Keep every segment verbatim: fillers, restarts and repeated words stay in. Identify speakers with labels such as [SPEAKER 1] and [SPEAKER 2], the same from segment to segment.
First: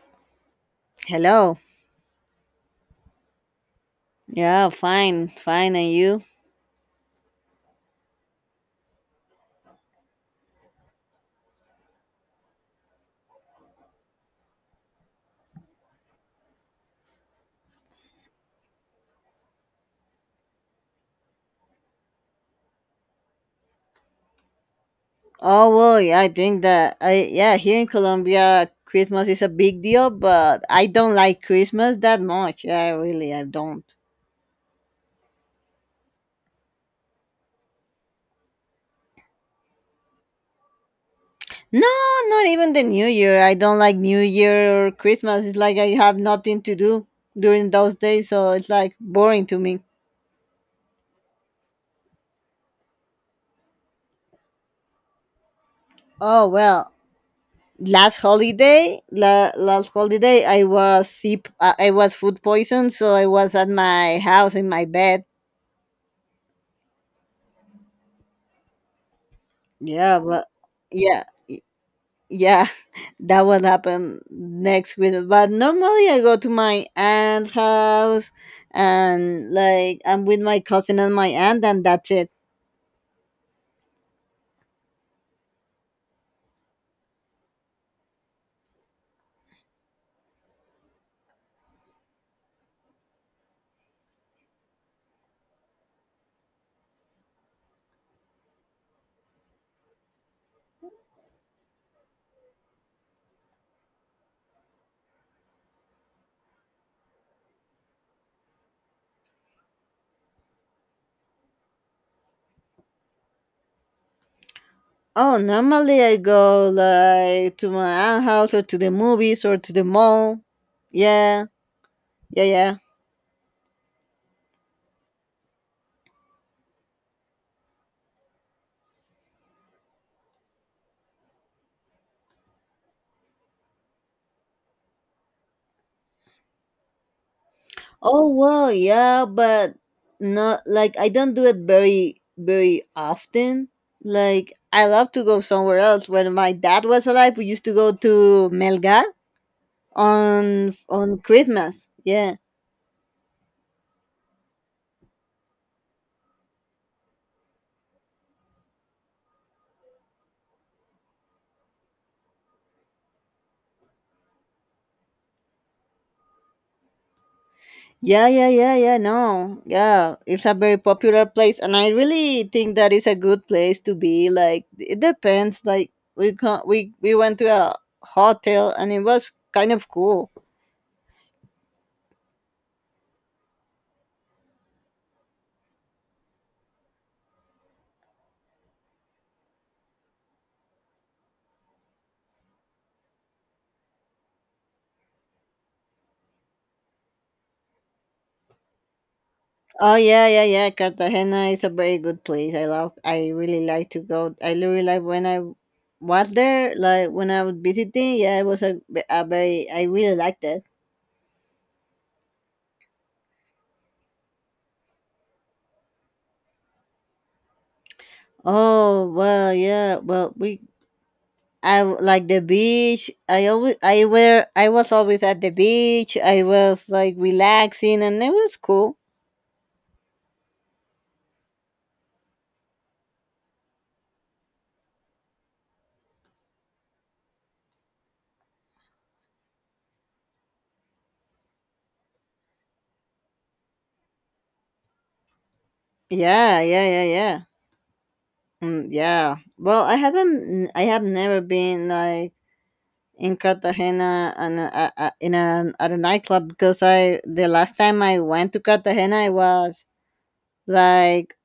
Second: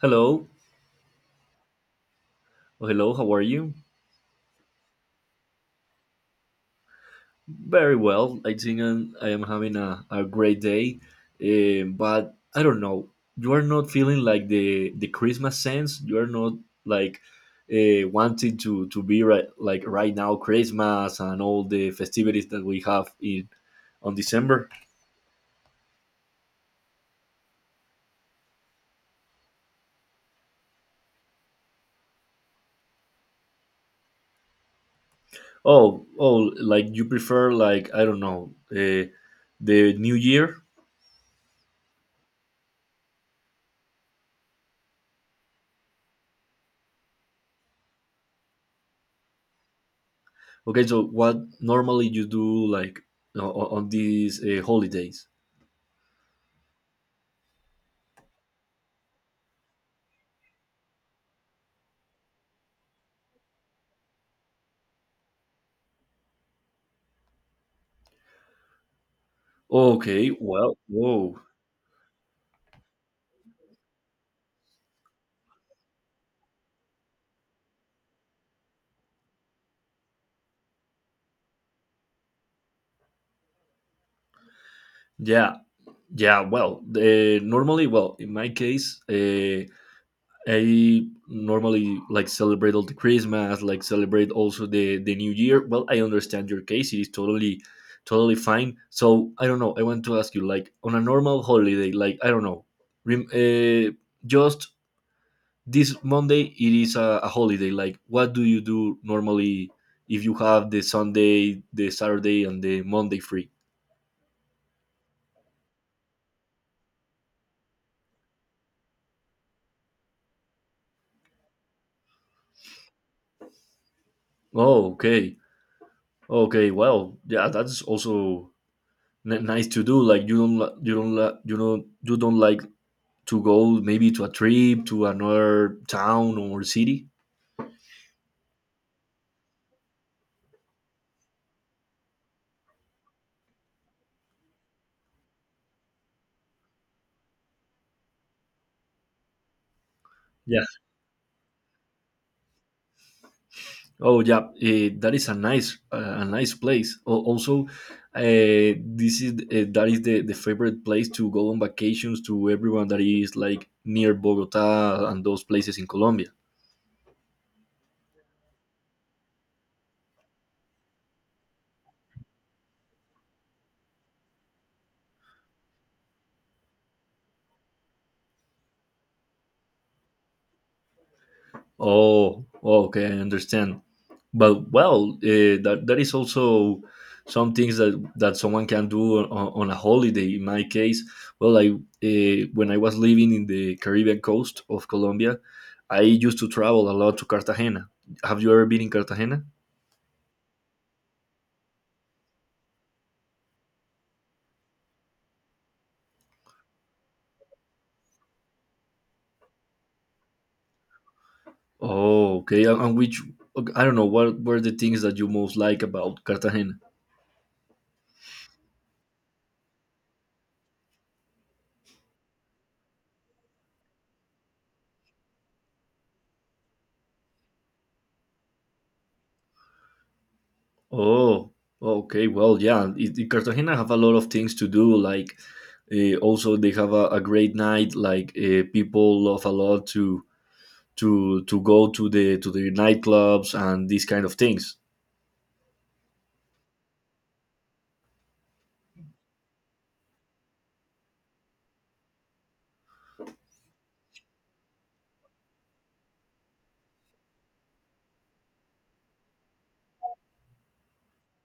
[SPEAKER 1] Hello.
[SPEAKER 2] Hello.
[SPEAKER 1] Oh, hello. How are you?
[SPEAKER 2] Yeah, fine, fine. And you?
[SPEAKER 1] Very well. I think I'm, I am having a, a great day. Eh, but I don't know. You are not feeling like the, the Christmas sense. You are not like uh, wanting to, to be right, like right now Christmas and all the festivities that we have in on December.
[SPEAKER 2] Oh well, yeah, I think that I yeah here in Colombia Christmas is a big deal, but I don't like Christmas that much. Yeah, really, I don't.
[SPEAKER 1] Oh, oh, like you prefer like I don't know uh, the New Year.
[SPEAKER 2] No, not even the New Year. I don't like New Year or Christmas. It's like I have nothing to do during those days, so it's like boring to me.
[SPEAKER 1] Okay, so what normally you do like o- o- on these uh, holidays?
[SPEAKER 2] Oh well, last holiday, la- last holiday, I was sick. I I was food poisoned, so I was at my house in my bed. Yeah,
[SPEAKER 1] Okay,
[SPEAKER 2] but
[SPEAKER 1] well,
[SPEAKER 2] yeah,
[SPEAKER 1] whoa,
[SPEAKER 2] y- yeah, that will happen next week. But normally I go to my aunt's house and like I'm with my cousin and my aunt, and that's it.
[SPEAKER 1] yeah, yeah. Well, uh, normally, well, in my case, uh, I normally like celebrate all the Christmas, like celebrate also the the New Year. Well, I understand your case; it is totally, totally fine. So I don't know. I want to ask you, like, on a normal holiday, like I don't know, rem- uh, just this Monday, it is a, a holiday. Like, what do you do normally if you have the Sunday, the Saturday, and the Monday free?
[SPEAKER 2] Oh, normally I go like to my aunt's house or to the movies or to the mall. Yeah, yeah, yeah.
[SPEAKER 1] Oh, okay. Okay, well, yeah, that's also n- nice to do. Like you don't, li- you don't, li- you know, you don't like to go maybe to a trip to another town or city.
[SPEAKER 2] Oh well, yeah, but not like I don't do it very very often. Like I love to go somewhere else. When my dad was alive, we used to go to Melgar
[SPEAKER 1] Yeah.
[SPEAKER 2] on on Christmas. Yeah.
[SPEAKER 1] Oh, yeah. Eh, that is a nice, uh, a nice place. Al- also, uh, this is uh, that is the the favorite place to go on vacations to everyone that is like near Bogota and those places in Colombia.
[SPEAKER 2] Yeah, yeah, yeah, yeah, no. Yeah, it's a very popular place and I really think that it's a good place to be. Like it depends. Like we can, we we went to a hotel and it was kind of cool.
[SPEAKER 1] Oh, oh, okay, I understand. But well, uh, that that is also some things that that someone can do on, on a holiday. In my case, well, I uh, when I was living in the Caribbean coast of Colombia, I used to travel a lot to Cartagena. Have you ever been in Cartagena?
[SPEAKER 2] Oh yeah, yeah, yeah. Cartagena is a very good place. I love. I really like to go. I really like when I was there, like when I was visiting. Yeah, it was a, a very. I really liked it.
[SPEAKER 1] Oh, okay. And and which okay, I don't know what were the things that you most like about Cartagena.
[SPEAKER 2] Oh well, yeah. Well, we. I w- like the beach. I always. I were. I was always at the beach. I was like relaxing, and it was cool.
[SPEAKER 1] Oh, okay. Well, yeah. It, it- Cartagena have a lot of things to do. Like, uh, also they have a, a great night. Like, uh, people love a lot to to to go to the to the nightclubs and these kind of things.
[SPEAKER 2] Yeah, yeah, yeah, yeah. Mm, yeah. Well, I haven't. I have never been like in Cartagena and uh, uh, uh, in a um, at a nightclub because I the last time I went to Cartagena I was like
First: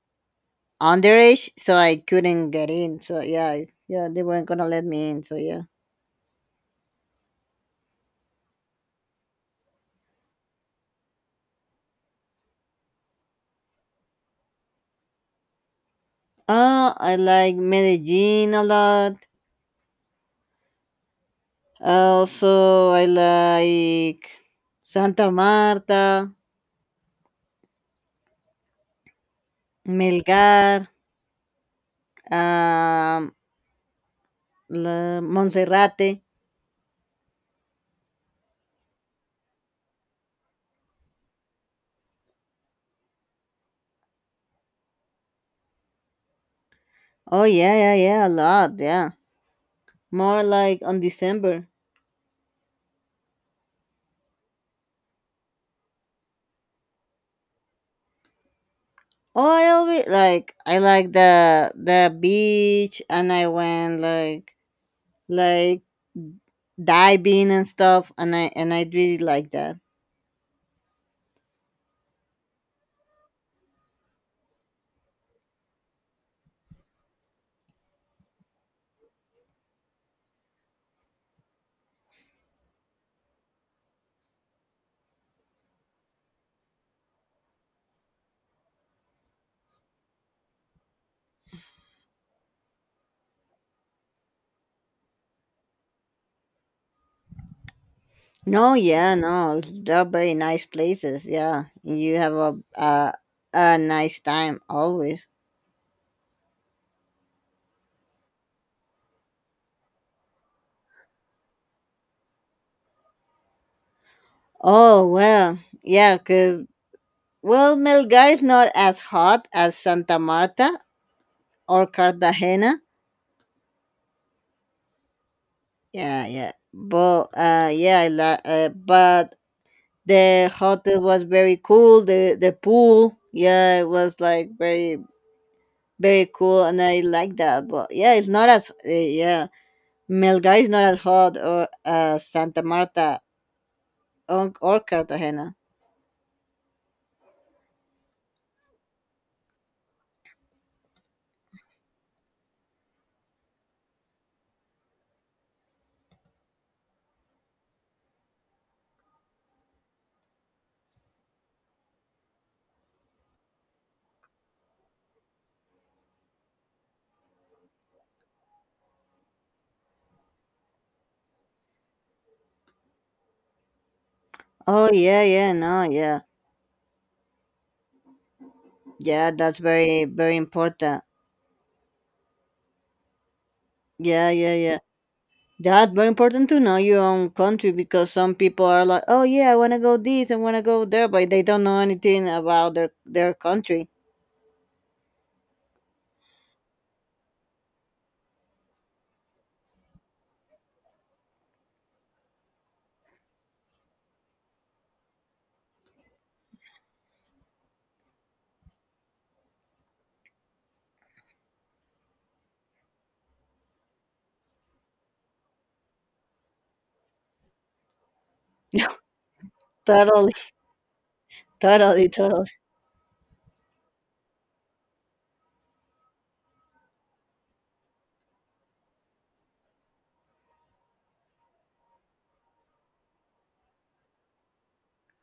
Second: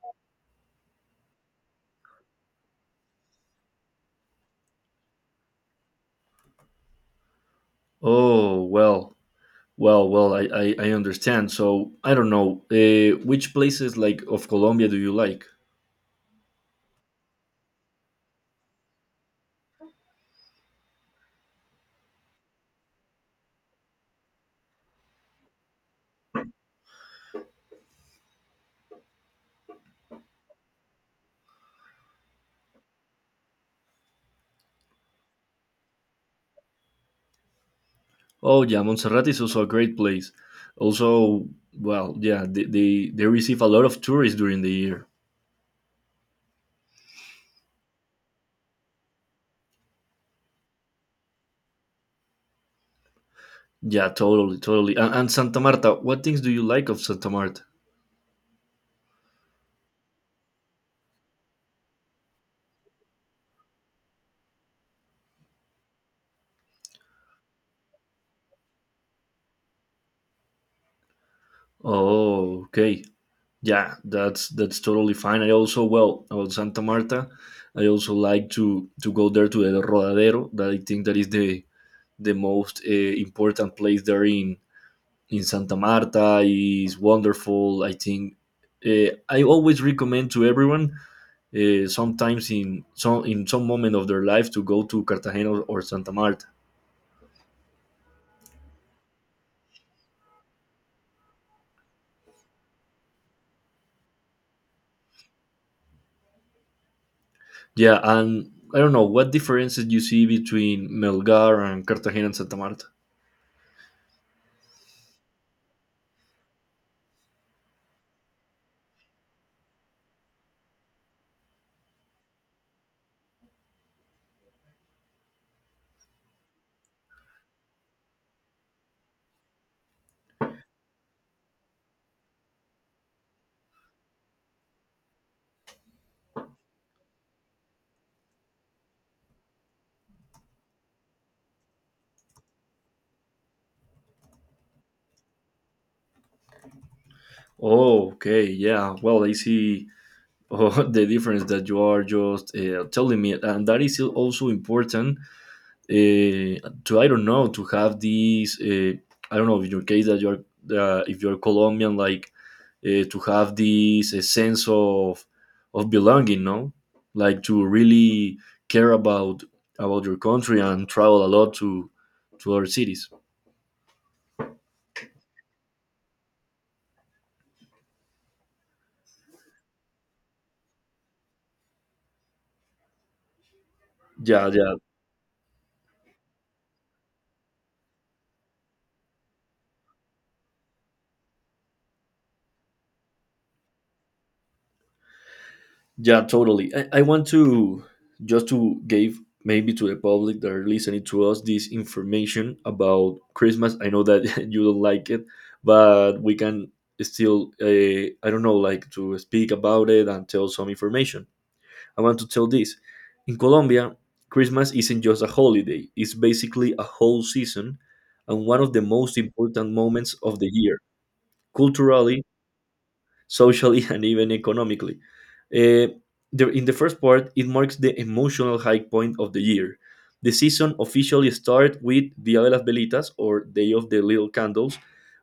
[SPEAKER 2] underage, so I couldn't get in. So yeah, I- yeah, they weren't gonna let me in. So yeah.
[SPEAKER 1] Oh, well, well, well. I I, I understand. So I don't know. Uh, which places like of Colombia do you like?
[SPEAKER 2] Uh, I like Medellin a lot. Also, I like Santa Marta, Melgar, um, La Monserrate.
[SPEAKER 1] Oh, yeah. Montserrat is also a great place. Also, well, yeah. They they, they receive a lot of tourists during the year.
[SPEAKER 2] Oh yeah, yeah, yeah, a lot. Yeah, more like on December.
[SPEAKER 1] Yeah, totally, totally. And, and Santa Marta, what things do you like of Santa Marta?
[SPEAKER 2] Oh, I always like. I like the the beach and I went like like diving and stuff and I and I really like that.
[SPEAKER 1] Oh, okay. Yeah, that's that's totally fine. I also well about Santa Marta, I also like to to go there to El Rodadero. That I think that is the the most uh, important place there in in Santa Marta. Is wonderful. I think uh, I always recommend to everyone. Uh, sometimes in some in some moment of their life to go to Cartagena or or Santa Marta.
[SPEAKER 2] No, yeah, no, they're very nice places. Yeah, you have a a, a nice time always.
[SPEAKER 1] Yeah, and I don't know what differences you see between Melgar and Cartagena and Santa Marta.
[SPEAKER 2] Oh well, yeah, cause well Melgar is not as hot as Santa Marta or Cartagena. Yeah, yeah, but uh, yeah, I like, uh, but the hotel was very cool, the the pool, yeah, it was like very very cool and I like that. But yeah, it's not as uh, yeah, Melgar is not as hot or as Santa Marta or, or Cartagena.
[SPEAKER 1] Oh, okay, yeah. Well, I see oh, the difference that you are just uh, telling me, and that is also important uh, to I don't know to have these uh, I don't know in your case that you're uh, if you're Colombian like uh, to have this uh, sense of of belonging, no, like to really care about about your country and travel a lot to to other cities.
[SPEAKER 2] Oh yeah, yeah, no, yeah, yeah, that's very very important. Yeah,
[SPEAKER 1] Yeah,
[SPEAKER 2] yeah,
[SPEAKER 1] yeah.
[SPEAKER 2] yeah, that's very important to know your own country because some people are like, oh yeah, I want to go this, I want to go there, but they don't know anything about their their country.
[SPEAKER 1] Yeah, totally. I, I want to just to give maybe to the public that are listening to us this information about Christmas. I know that you don't like it, but we can still, uh, I don't know, like to speak about it and tell some information. I want to tell this. In Colombia, Christmas isn't just a holiday, it's basically a whole season and one of the most important moments
[SPEAKER 2] Totally,
[SPEAKER 1] of the year.
[SPEAKER 2] totally,
[SPEAKER 1] Culturally,
[SPEAKER 2] totally.
[SPEAKER 1] socially and even economically. Uh, the, in the first part, it marks the emotional high point of the year. The season officially starts with Dia de las Velitas, or Day of the Little Candles,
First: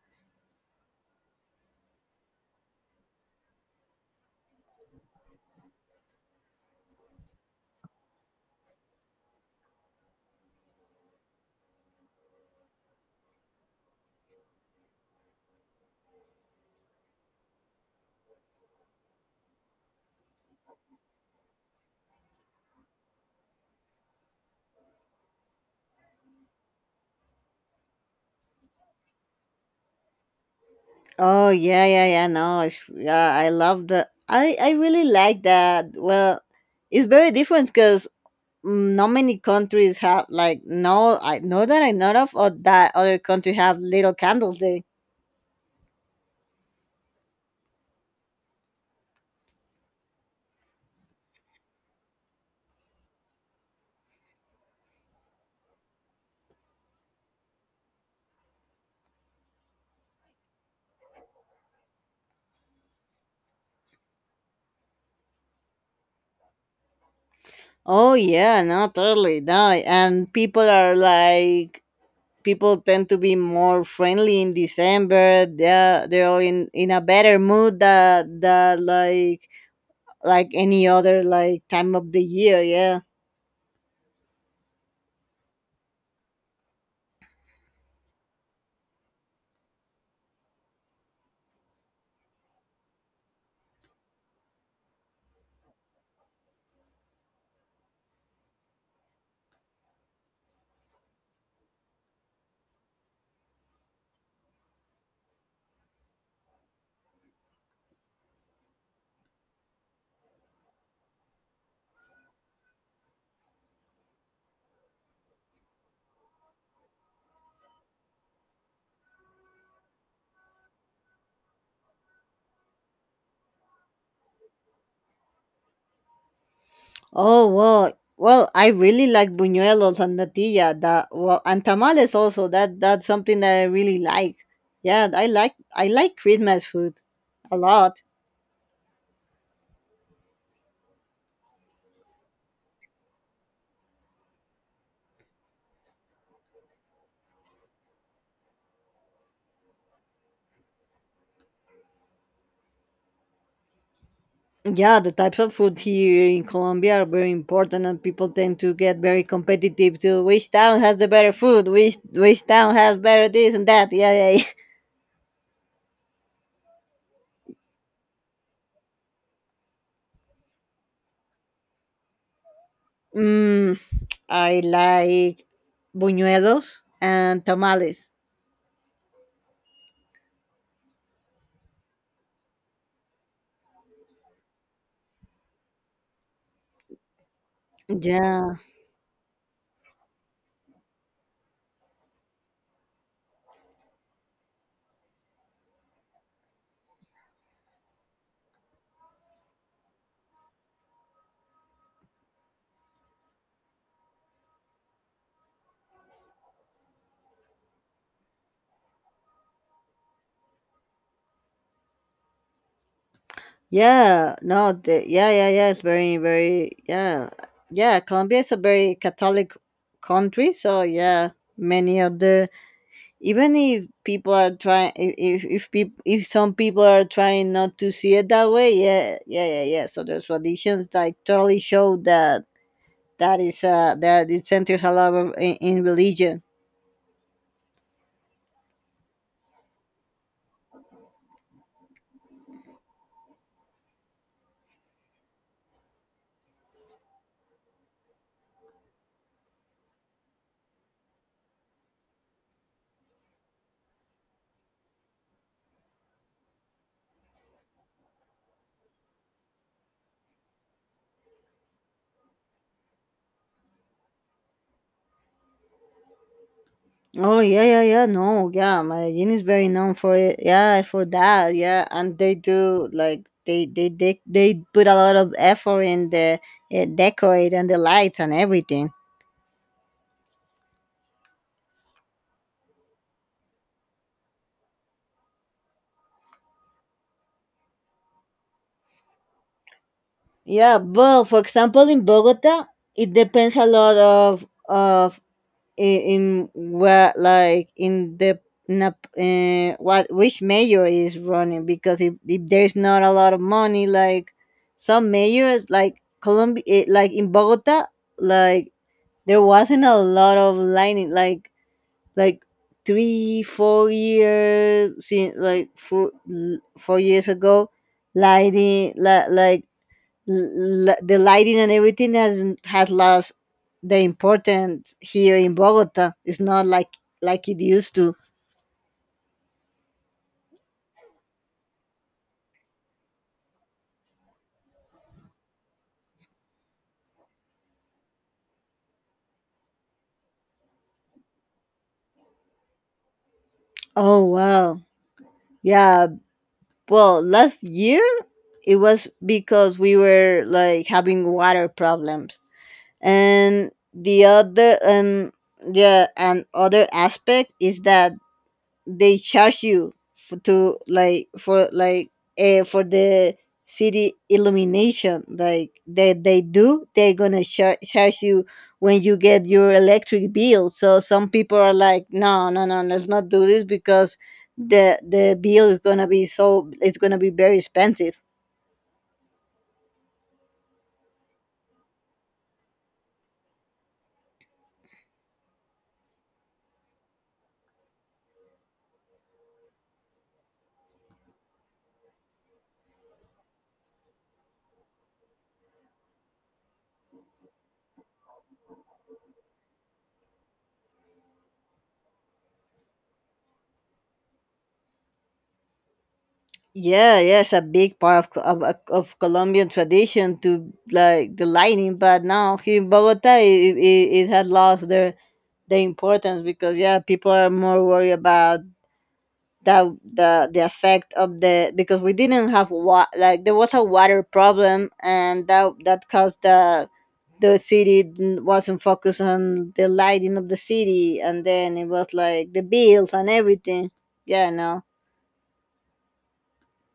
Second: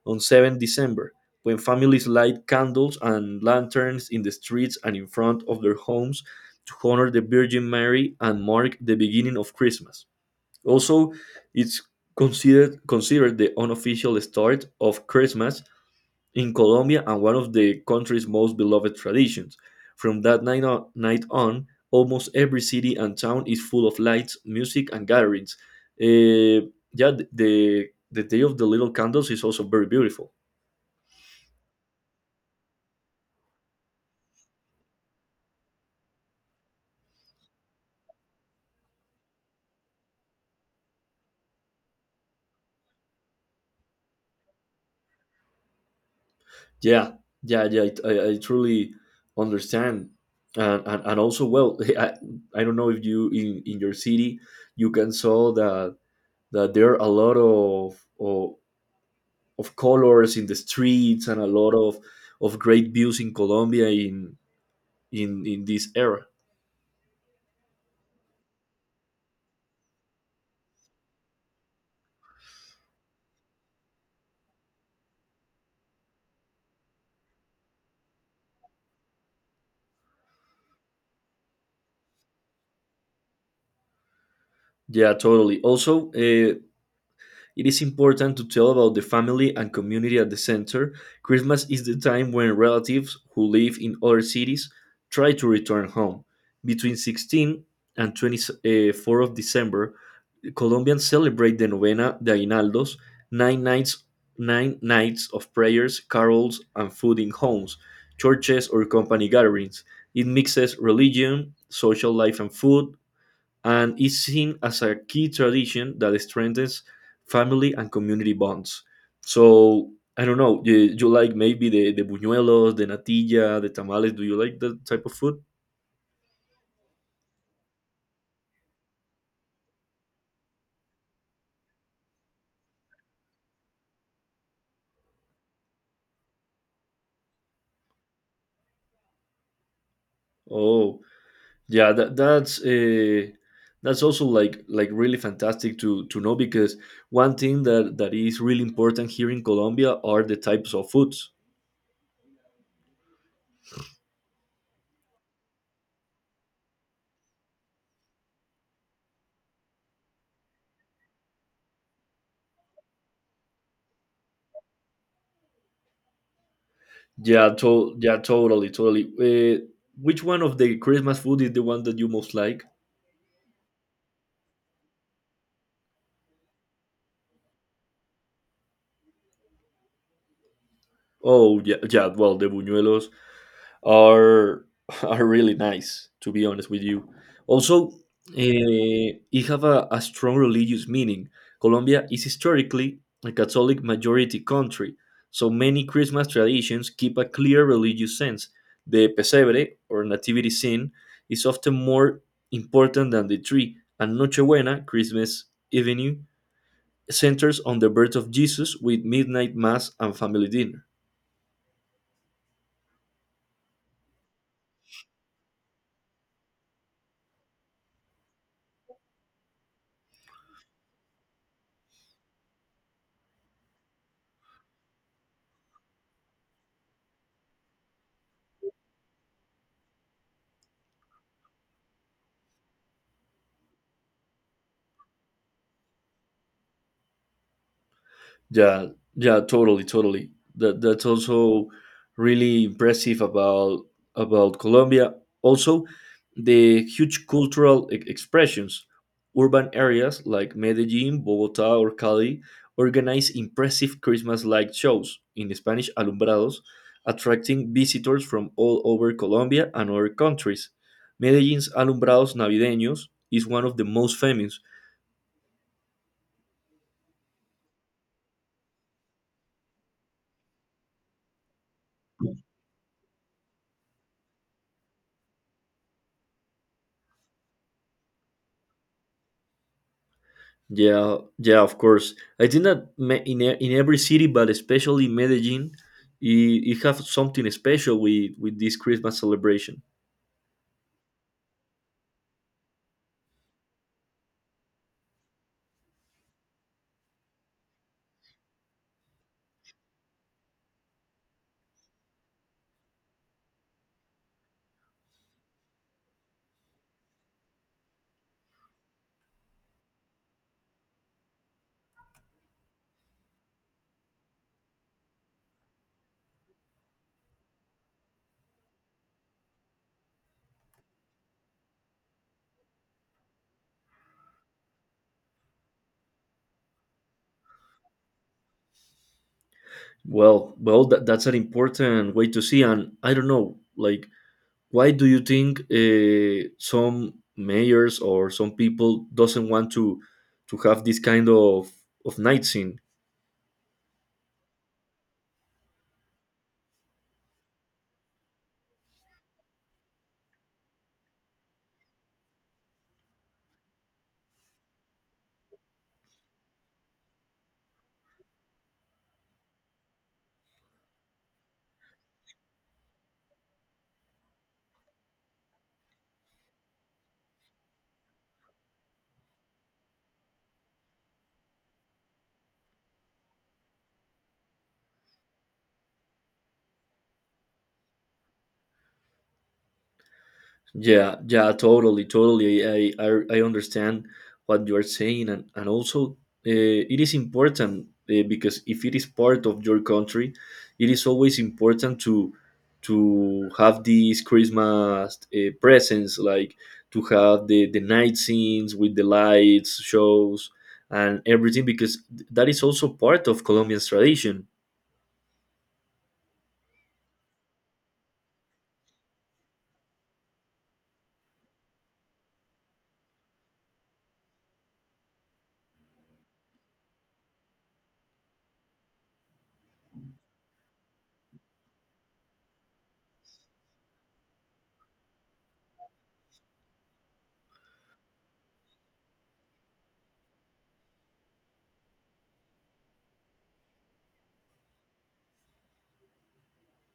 [SPEAKER 1] on December seventh, when families light candles and lanterns in the streets and in front of their homes to honor the Virgin Mary and mark the beginning of Christmas. Also, it's considered considered the unofficial start of Christmas in Colombia and one of the country's most beloved traditions. From that night on, night on, almost every city and town is full of lights, music, and gatherings. Eh, yeah, th- the the day of the little candles is also very beautiful.
[SPEAKER 2] Oh yeah, yeah, yeah. No, it's, yeah, I love the. I I really like that. Well, it's very different because not many countries have like, no. I know that I know of or that other country have little candles day.
[SPEAKER 1] Yeah, yeah, yeah. I, I I truly understand, and, and, and also well, I, I don't know if you in, in your city you can saw that that there are a lot of, of of colors in the streets and a lot of of great views in Colombia in in in this era.
[SPEAKER 2] Oh yeah, no, totally, no. And people are like, people tend to be more friendly in December. They're they're all in in a better mood, that that like like any other like time of the year. Yeah.
[SPEAKER 1] Yeah, totally. Also, uh, it is important to tell about the family and community at the center. Christmas is the time when relatives who live in other cities try to return home. Between sixteen and the twenty-fourth of December, Colombians celebrate the Novena de Aguinaldos, nine nights, nine nights of prayers, carols, and food in homes, churches, or company gatherings. It mixes religion, social life, and food, and is seen as a key tradition that strengthens family and community bonds. So, I don't know, you, you like maybe the, the buñuelos, the natilla, the tamales. Do you like that type of food?
[SPEAKER 2] Oh well, well, I really like buñuelos and natilla. That, well, and tamales also. That that's something that I really like. Yeah, I like. I like Christmas food a lot.
[SPEAKER 1] Oh, yeah that, that's uh, that's also like like really fantastic to to know because one thing that that is really important here in Colombia are the types of foods.
[SPEAKER 2] Yeah, the types of food here in Colombia are very important, and people tend to get very competitive to which town has the better food, which which town has better this and that. Yeah, yeah. Yeah.
[SPEAKER 1] Yeah to- yeah, totally totally uh, Which one of the Christmas food is the one that you most like?
[SPEAKER 2] Mm, I like buñuelos and tamales.
[SPEAKER 1] Oh, yeah, yeah, well the buñuelos are are really nice to be honest with you. Also, uh,
[SPEAKER 2] Yeah.
[SPEAKER 1] it have a, a strong religious meaning. Colombia is historically a Catholic majority country, so many Christmas traditions keep a clear religious sense. The pesebre or nativity scene is often more important than the tree, and Nochebuena Christmas avenue centers on the birth of Jesus with midnight mass and family dinner.
[SPEAKER 2] Yeah, no, the, yeah, yeah, yeah. It's very, very, yeah, yeah. Colombia is a very Catholic country, so yeah, many of the, even if people are trying, if if if people, if some people are trying not to see it that way, yeah, yeah, yeah, yeah. So the traditions like totally show that. That is uh that it centers a lot of in, in religion.
[SPEAKER 1] Yeah, yeah, totally, totally. That that's also really impressive about about Colombia. Also, the huge cultural e- expressions. Urban areas like Medellin, Bogota, or Cali organize impressive Christmas-like shows in Spanish alumbrados, attracting visitors from all over Colombia and other countries. Medellin's alumbrados navideños is one of the most famous.
[SPEAKER 2] Oh yeah, yeah, yeah. No, yeah. Medellin is very known for it. Yeah, for that. Yeah, and they do like, they they they they put a lot of effort in the uh, decorate and the lights and everything.
[SPEAKER 1] Yeah, yeah, of course. I think that me- in e- in every city, but especially Medellin, it, it have something special with with this Christmas celebration.
[SPEAKER 2] Yeah, but for example, in Bogota, it depends a lot of of in, in what like in the in a, uh, what, which mayor is running, because if, if there's not a lot of money like some mayors, like Colombia eh, like in Bogota, like there wasn't a lot of lining like like three four years, since like four, l- four years ago, lighting like like l- l- the lighting and everything has has lost the importance here in Bogota. It's not like like it used to.
[SPEAKER 1] Well, well, that, that's an important way to see. And I don't know, like, why do you think uh, some mayors or some people doesn't want to to have this kind of of nights.
[SPEAKER 2] Oh wow, yeah. Well, last year it was because we were like having water problems, and the other, and yeah, and other aspect is that they charge you f- to like for like uh, for the city illumination like that they do. They're gonna char- charge you when you get your electric bill, so some people are like, no no no, let's not do this because the the bill is gonna be so, it's gonna be very expensive.
[SPEAKER 1] Yeah, yeah, totally, totally. I I, I understand what you are saying, and and also uh, it is important uh, because if it is part of your country, it is always important to to have these Christmas uh, presents, like to have the the night scenes with the lights, shows, and everything, because that is also part of Colombian tradition.
[SPEAKER 2] Yeah, yes, a big part of, of of of Colombian tradition to like the lightning, but now here in Bogota, it, it, it had lost their the importance because yeah, people are more worried about that, the the effect of the, because we didn't have wa- like, there was a water problem and that that caused the the city didn't- wasn't focused on the lighting of the city and then it was like the bills and everything. Yeah, no.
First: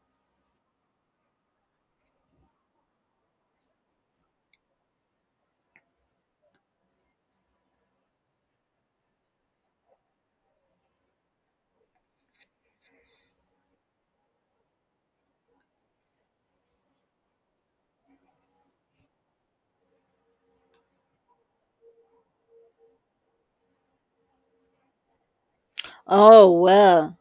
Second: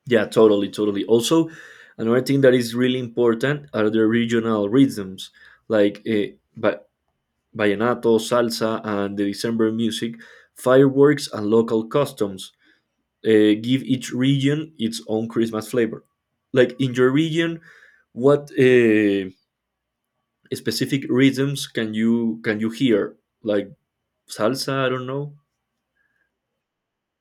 [SPEAKER 1] Yeah, totally, totally. Also, another thing that is really important are the regional rhythms, like eh, ba- vallenato, salsa, and the December music, fireworks, and local customs. Eh, give each region its own Christmas flavor. Like in your region, what uh, specific rhythms can you can you hear? Like salsa, I don't know.
[SPEAKER 2] Oh well.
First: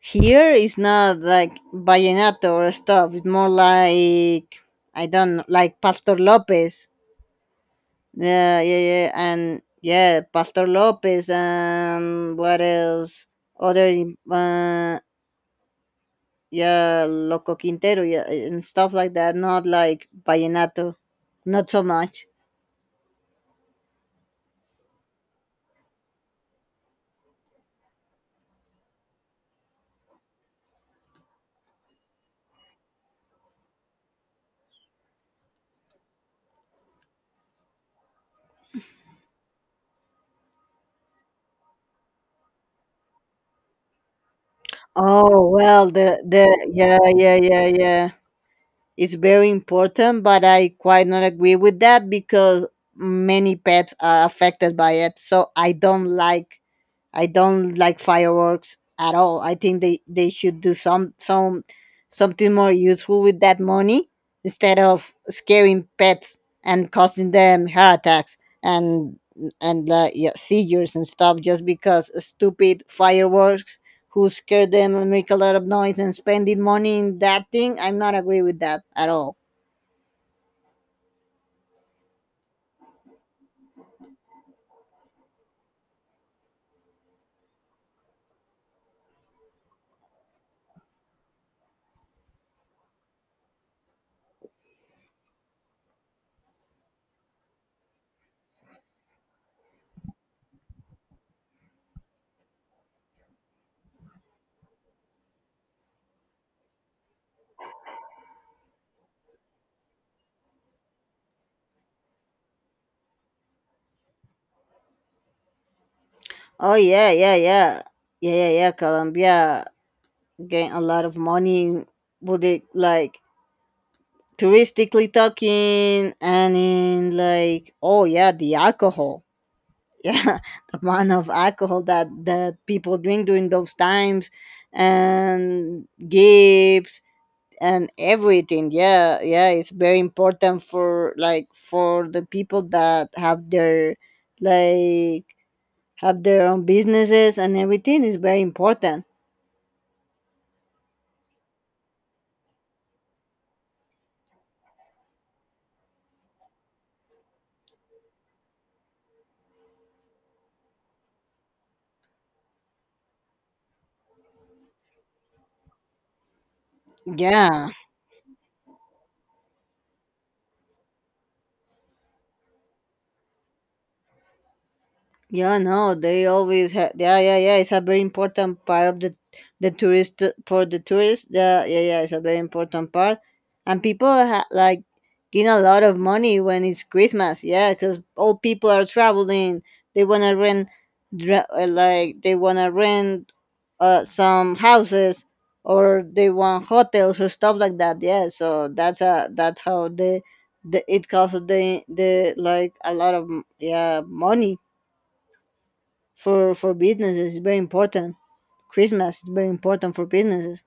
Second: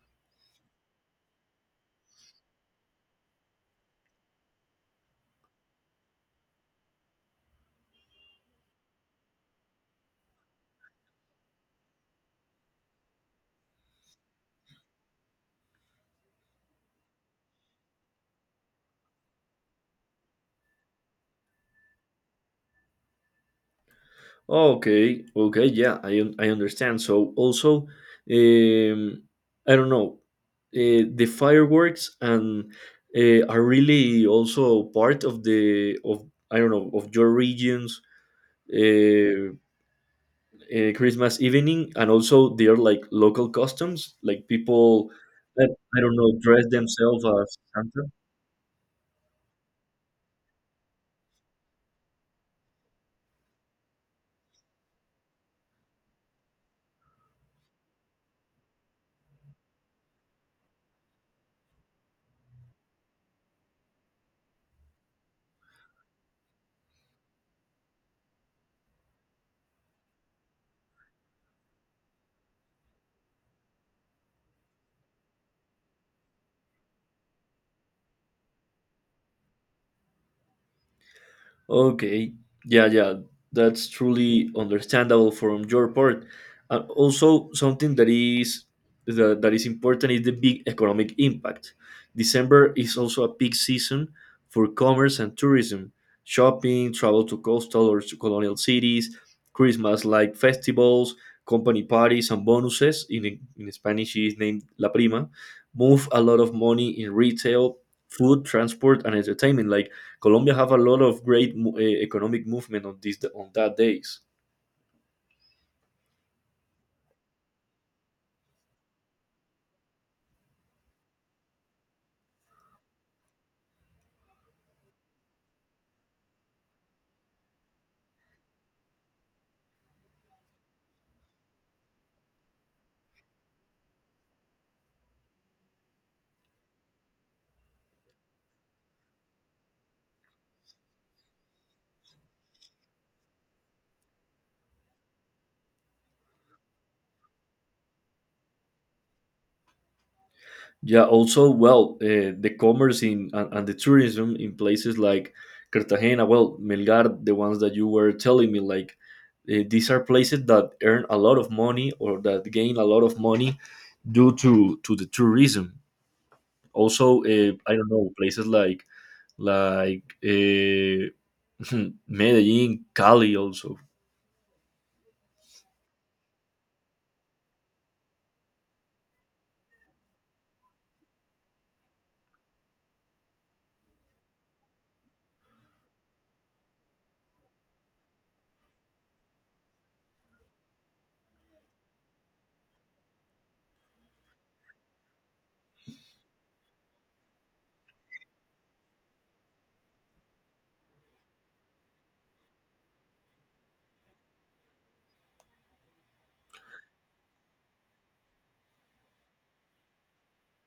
[SPEAKER 2] Here is not like vallenato or stuff. It's more like, I don't know, like Pastor Lopez. Yeah, yeah, yeah, and yeah, Pastor Lopez, and what else? Other im- uh, yeah, Loco Quintero, yeah, and stuff like that. Not like vallenato, not so much.
[SPEAKER 1] Okay, okay, yeah, I un- I understand. So also, um, I don't know, uh, the fireworks and uh, are really also part of the of I don't know of your region's uh, uh, Christmas evening, and also they are like local customs, like people
[SPEAKER 2] Oh
[SPEAKER 1] that
[SPEAKER 2] well,
[SPEAKER 1] I don't
[SPEAKER 2] the
[SPEAKER 1] know
[SPEAKER 2] the
[SPEAKER 1] dress
[SPEAKER 2] yeah
[SPEAKER 1] themselves
[SPEAKER 2] yeah
[SPEAKER 1] as
[SPEAKER 2] yeah yeah.
[SPEAKER 1] Santa.
[SPEAKER 2] It's very important, but I quite not agree with that because many pets are affected by it. So I don't like. I don't like fireworks at all. I think they, they should do some some something more useful with that money instead of scaring pets and causing them heart attacks and and uh, yeah, seizures and stuff, just because stupid fireworks who scare them and make a lot of noise and spending money in that thing. I'm not agree with that at all.
[SPEAKER 1] Okay, yeah, yeah, that's truly understandable from your part. And also, something that is that, that is important is the big economic impact. December is also a peak season for commerce and tourism, shopping, travel to coastal or to colonial cities, Christmas-like festivals, company parties, and bonuses. In, in Spanish, it is named La Prima. Move a lot of money in retail, food, transport, and entertainment. Like Colombia have a lot of great mo- eh, economic movement on these on that days.
[SPEAKER 2] Oh yeah, yeah, yeah, yeah, yeah, yeah. Colombia gain a lot of money with it, like touristically talking and in, like, oh yeah, the alcohol, yeah, the amount of alcohol that that people drink during those times, and gifts and everything, yeah, yeah, it's very important for like for the people that have their like, have their own businesses and everything is very important.
[SPEAKER 1] Yeah, also well, uh, the commerce in and, and the tourism in places like Cartagena, well, Melgar, the ones that you were telling me, like eh, these are places that earn a lot of money or that gain a lot of money due to to the tourism. Also, uh,
[SPEAKER 2] Yeah.
[SPEAKER 1] I don't know places like like uh, Medellin, Cali, also.
[SPEAKER 2] Yeah, no, they always have. Yeah, yeah, yeah. It's a very important part of the the tourist for the tourists. Yeah, yeah, yeah. It's a very important part, and people ha- like gain a lot of money when it's Christmas. Yeah, because all people are traveling. They wanna rent, dra- uh, like they wanna rent uh, some houses, or they want hotels or stuff like that. Yeah, so that's a, that's how they the it costs the the like a lot of m- yeah, money. for for businesses it's very important. Christmas is very important for businesses.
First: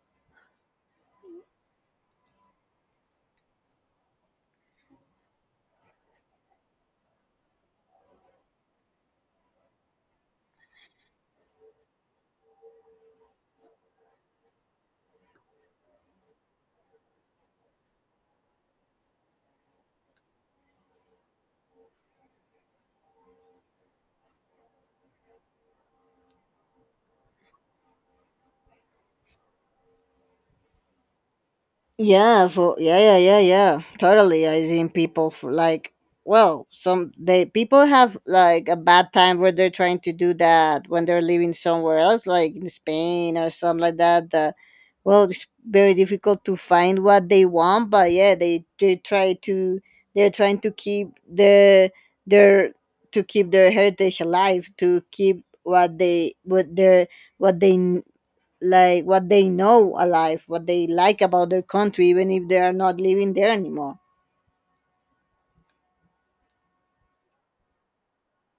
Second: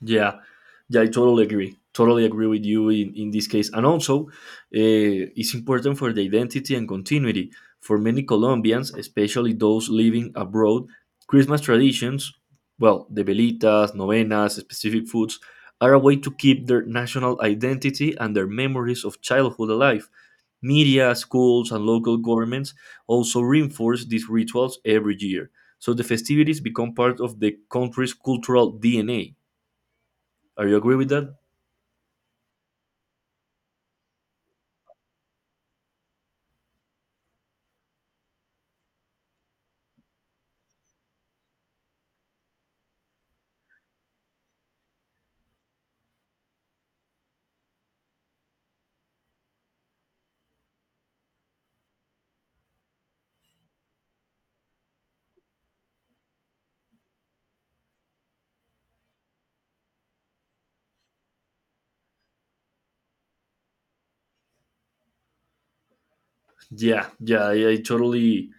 [SPEAKER 1] Yeah, yeah, I totally agree. Totally agree with you in, in this case. And also, uh, it's important for the identity and continuity. For many Colombians, especially those living abroad, Christmas traditions, well, the velitas, novenas, specific foods, are a way to keep their national identity and their memories of childhood alive. Media, schools, and local governments also reinforce these rituals every year. So the festivities become part of the country's cultural D N A. Are you agree with that?
[SPEAKER 2] Yeah, for yeah, yeah, yeah, yeah. Totally. I seen people for like, well, some they people have like a bad time where they're trying to do that when they're living somewhere else, like in Spain or something like that. That, well, it's very difficult to find what they want, but yeah, they they try to, they're trying to keep the their, to keep their heritage alive, to keep what they, what their, what they like, what they know alive, what they like about their country, even if they are not living there anymore.
[SPEAKER 1] Yeah, yeah, I, I totally,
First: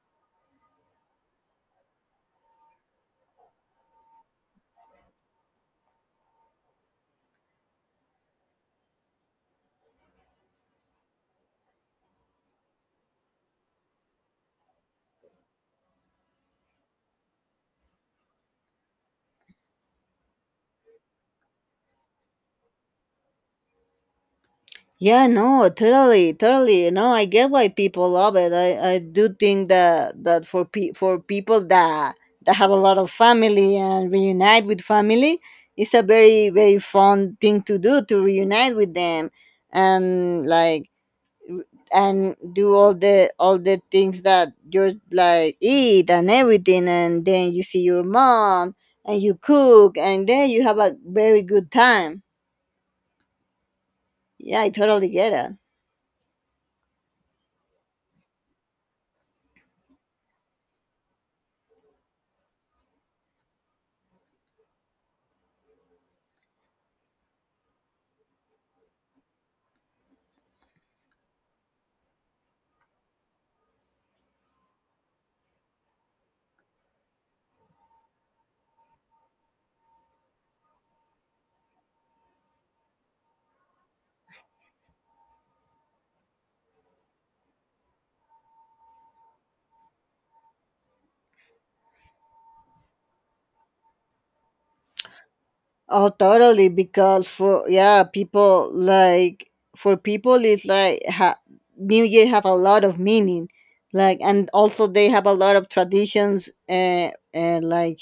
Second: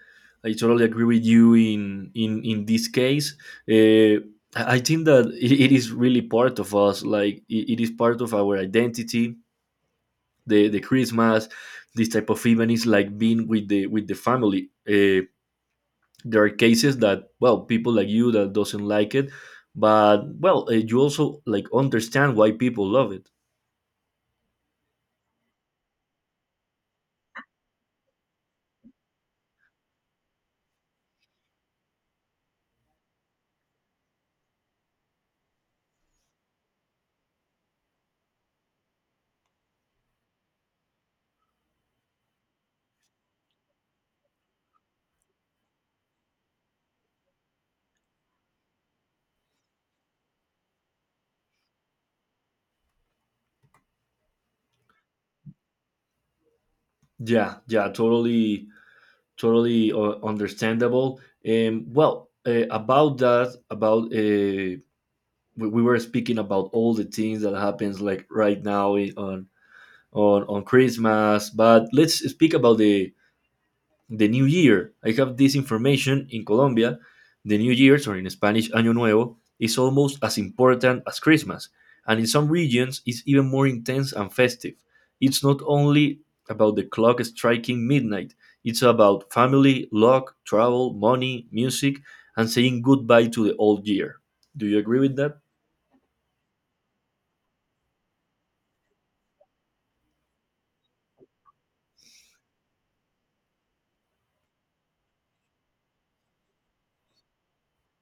[SPEAKER 1] I totally agree with you in in in this case. Uh, I I think that it, it is really part of us. Like it, it is part of our identity. The the Christmas, this type of event is like being with the with the family. Uh, there are cases that, well, people like you that doesn't like it, but, well, uh, you also like understand why people love it.
[SPEAKER 2] Yeah, no, totally, totally. No, I get why people love it. I, I do think that that for pe- for people that that have a lot of family and reunite with family. It's a very very fun thing to do to reunite with them and like, and do all the all the things that you're like, eat and everything, and then you see your mom and you cook and then you have a very good time. Yeah, I totally get it.
[SPEAKER 1] Yeah, yeah, totally, totally uh, understandable. Um, well, uh, about that, about uh, we, we were speaking about all the things that happens like right now, i- on on on Christmas, but let's speak about the the new year. I have this information in Colombia. The New Year's, or in Spanish, Año Nuevo, is almost as important as Christmas, and in some regions, it's even more intense and festive. It's not only about the clock striking midnight, it's about family, luck, travel, money, music, and saying goodbye to the old year. Do you agree with that?
[SPEAKER 2] Oh, totally, because for, yeah, people like for people, it's like ha- new year have a lot of meaning, like, and also they have a lot of traditions, uh, uh like,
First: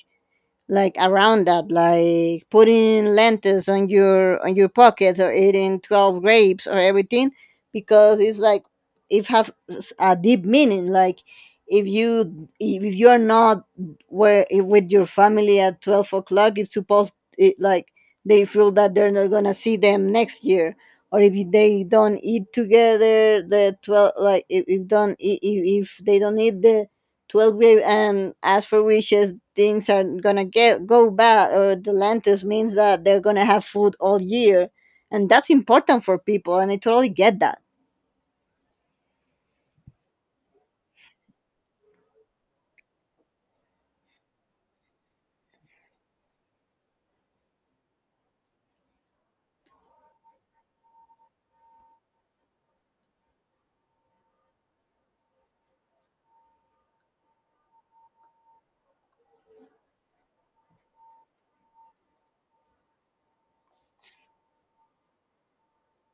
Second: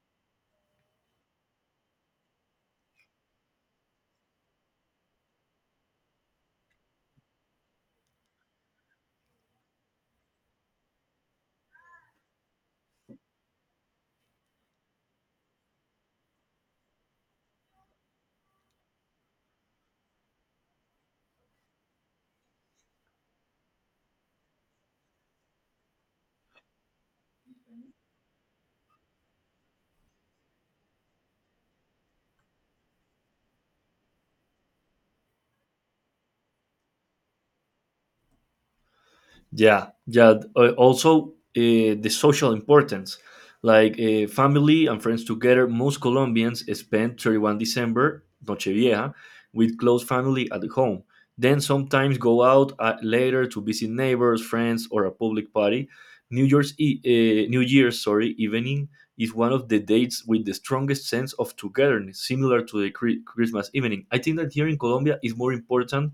[SPEAKER 2] like around that, like putting lentils on your on your pockets, or eating twelve grapes or everything, because it's like it have s- a deep meaning. Like, if you if you're not where with your family at twelve o'clock, it's supposed it like, they feel that they're not gonna see them next year, or if they don't eat together the twelve, like, if, if don't if if they don't eat the twelve grave, and as for wishes things are gonna get go bad, or the lentus means that they're gonna have food all year. And that's important for people, and I totally get that.
[SPEAKER 1] Yeah, yeah. Uh, Also, uh, the social importance, like uh, family and friends together. Most Colombians spend thirty-first of December, Nochevieja, with close family at home. Then sometimes go out uh, later to visit neighbors, friends, or a public party. New Year's e- uh, New Year's, sorry, evening is one of the dates with the strongest sense of togetherness, similar to the Chri- Christmas evening. I think that here in Colombia is more important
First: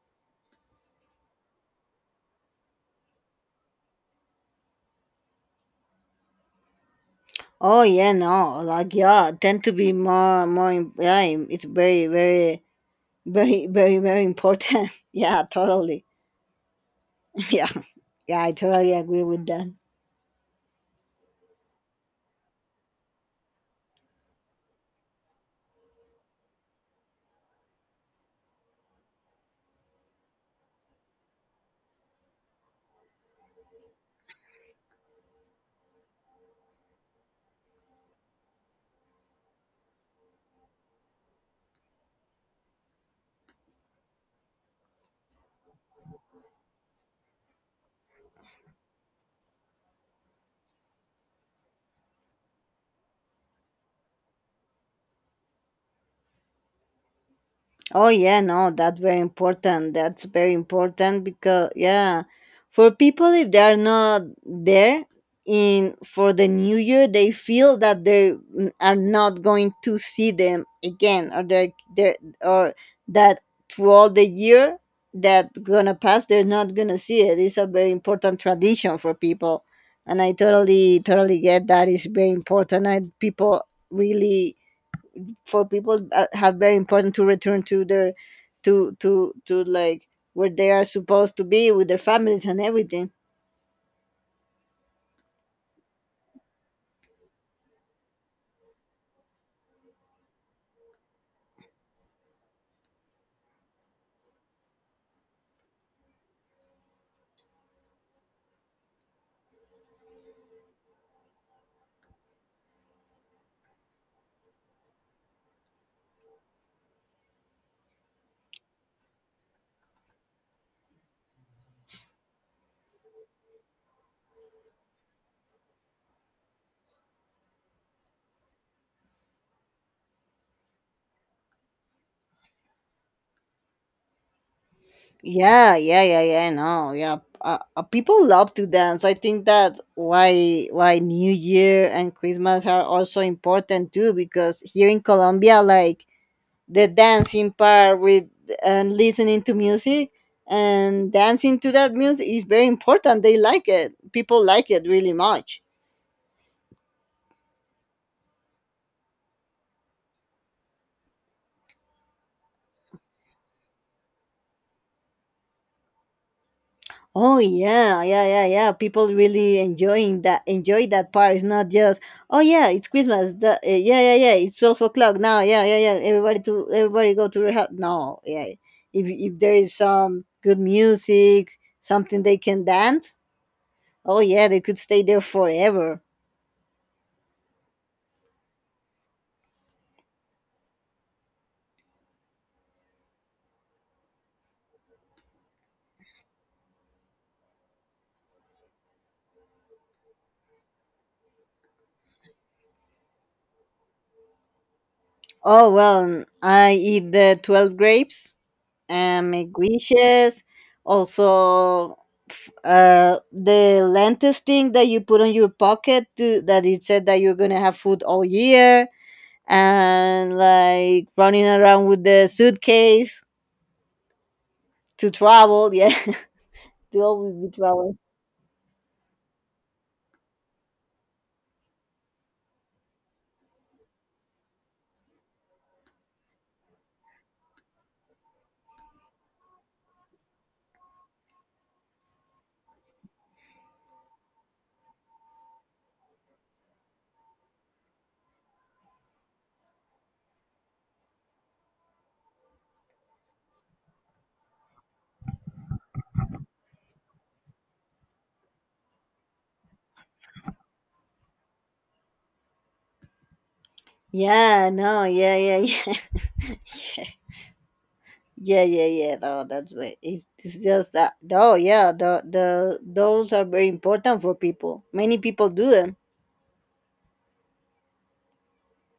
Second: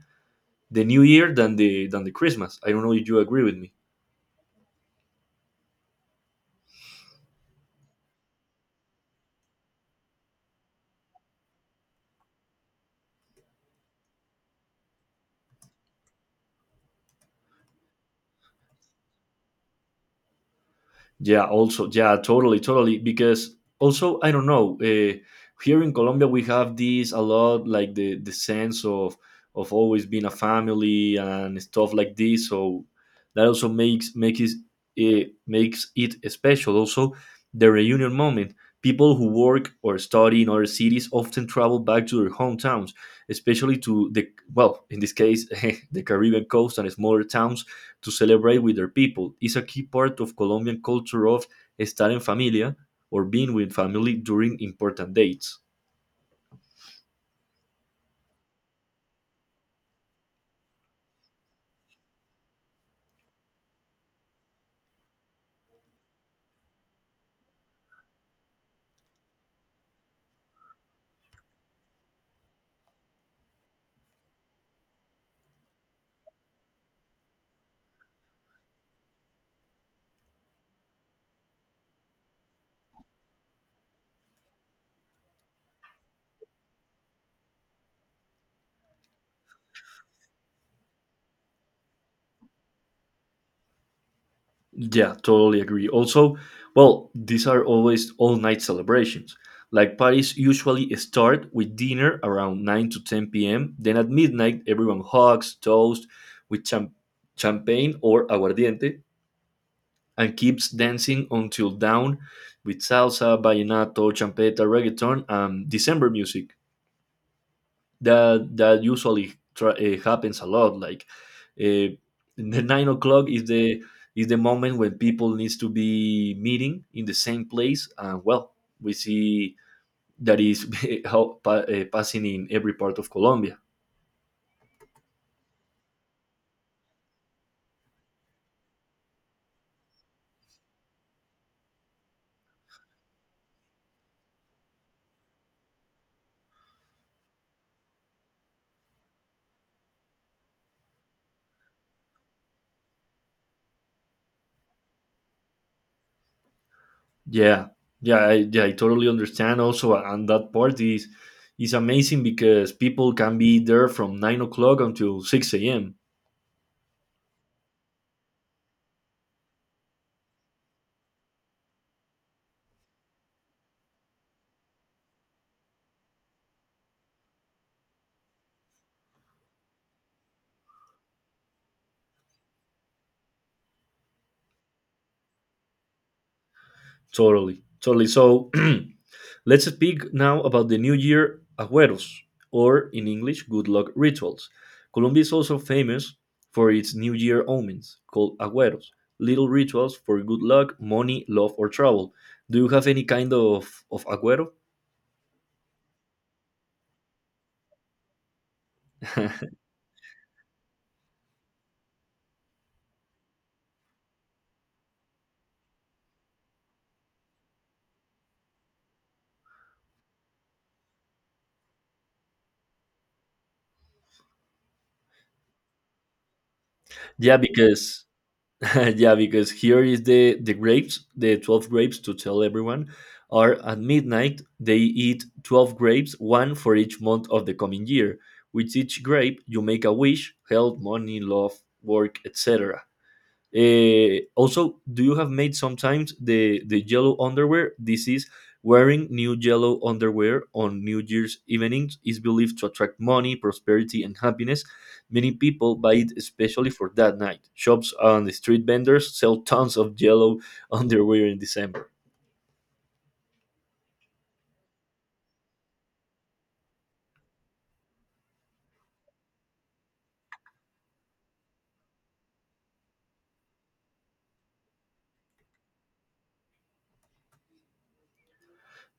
[SPEAKER 1] the New Year than the than the Christmas. I don't know if you agree with me.
[SPEAKER 2] Oh yeah, no, like, yeah, tend to be more more im- yeah, im- it's very very very very very important yeah, totally. Yeah, yeah, I totally agree with that.
[SPEAKER 1] Yeah, also, yeah, totally, totally. Because also, I don't know. Uh, here in Colombia, we have this a lot, like the the sense of of always being a family and stuff like this. So that also makes makes it, eh, makes it special. Also, the reunion moment. People who work or study in other cities often travel back to their hometowns, especially to the, well, in this case, the Caribbean coast and smaller towns to celebrate with their people. It's a key part of Colombian culture of estar en familia, or being with family during important dates.
[SPEAKER 2] Oh yeah, no, that's very important. That's very important because, yeah, for people, if they are not there in for the new year, they feel that they n- are not going to see them again, or they they or that through all the year that gonna pass, they're not gonna see it. It's a very important tradition for people, and I totally totally get that. It's very important, and people, really, for people that have, very important to return to their, to to to like, where they are supposed to be with their families and everything.
[SPEAKER 1] Yeah, totally agree. Also, well, these are always all night celebrations. Like parties usually start with dinner around nine to ten p m. Then at midnight, everyone hugs, toast with cham- champagne or aguardiente and keeps dancing until dawn with salsa, vallenato, champeta, reggaeton, and December music. that that usually tra- uh, happens a lot, like uh, the nine o'clock is the is the moment when people needs to be meeting in the same place, and well, we see that is how pa- uh, passing in every part of Colombia.
[SPEAKER 2] Yeah, yeah, yeah, yeah, no, yeah, uh, uh, people love to dance. I think that why why new year and christmas are also important too, because here in colombia, like, the dancing part with, and listening to music and dancing to that music is very important. They like it. People like it really much.
[SPEAKER 1] Yeah, yeah, I, yeah, I totally understand also, and that part is is amazing because people can be there from nine o'clock until six a.m.
[SPEAKER 2] Oh yeah, yeah, yeah, yeah. People really enjoying that enjoy that part. It's not just, oh yeah, it's Christmas. The, uh, yeah, yeah, yeah. It's twelve o'clock now. Yeah, yeah, yeah. Everybody to everybody go to their house. No, yeah. If if there is some good music, something they can dance. Oh yeah, they could stay there forever.
[SPEAKER 1] Totally, totally. So let's speak now about the New Year Agüeros, or in English, good luck rituals. Colombia is also famous for its New Year omens, called agüeros, little rituals for good luck, money, love, or trouble. Do you have any kind of, of agüero?
[SPEAKER 2] Oh well, I eat the twelve grapes and make wishes. Also, f- uh, the lentils thing that you put on your pocket to that it said that you're gonna have food all year, and like running around with the suitcase to travel. Yeah, to always
[SPEAKER 1] yeah,
[SPEAKER 2] be traveling.
[SPEAKER 1] because yeah, because here is the the grapes, the twelve grapes, to tell everyone, are at midnight. They eat twelve grapes, one for each month of the coming year. With each grape, you make a wish: health, money, love, work, et cetera. Uh, also, do you have made sometimes the the yellow underwear? This is wearing new yellow underwear on New Year's evenings is believed to attract money, prosperity, and happiness. Many people buy it especially for that night. Shops and street vendors sell tons of yellow underwear in December.
[SPEAKER 2] Yeah, no, yeah, yeah, yeah. Yeah, yeah, yeah. No, that's right. It's, it's just that. Oh, yeah. The the those are very important for people. Many people do them.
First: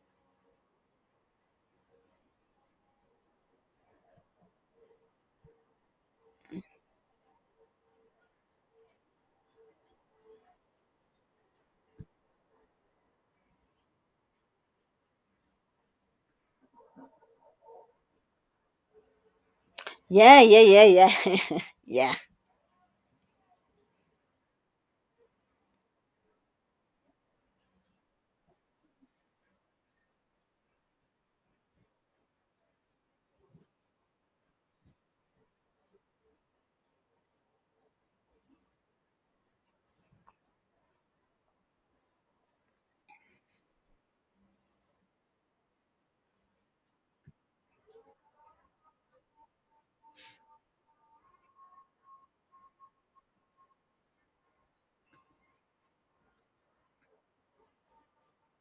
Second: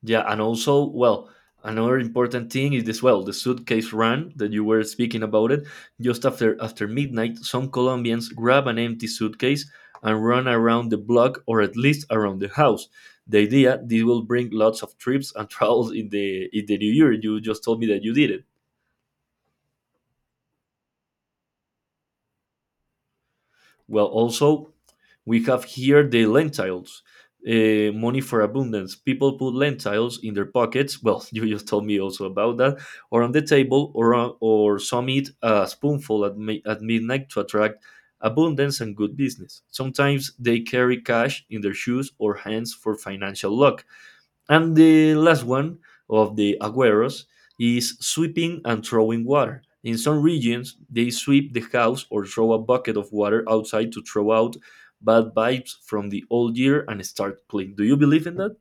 [SPEAKER 1] Yeah, and also, well, another important thing is this. Well, the suitcase run that you were speaking about it. Just after after midnight, some Colombians grab an empty suitcase and run around the block, or at least around the house. The idea, this will bring lots of trips and travels in the in the new year. You just told me that you did it.
[SPEAKER 2] Yeah, yeah, yeah, yeah, yeah.
[SPEAKER 1] Well, also, we have here the lentils, uh, money for abundance. People put lentils in their pockets. Well, you just told me also about that, or on the table, or or some eat a spoonful at, mi- at midnight to attract abundance and good business. Sometimes they carry cash in their shoes or hands for financial luck. And the last one of the agueros is sweeping and throwing water. In some regions, they sweep the house or throw a bucket of water outside to throw out bad vibes from the old year and start clean. Do you believe in that?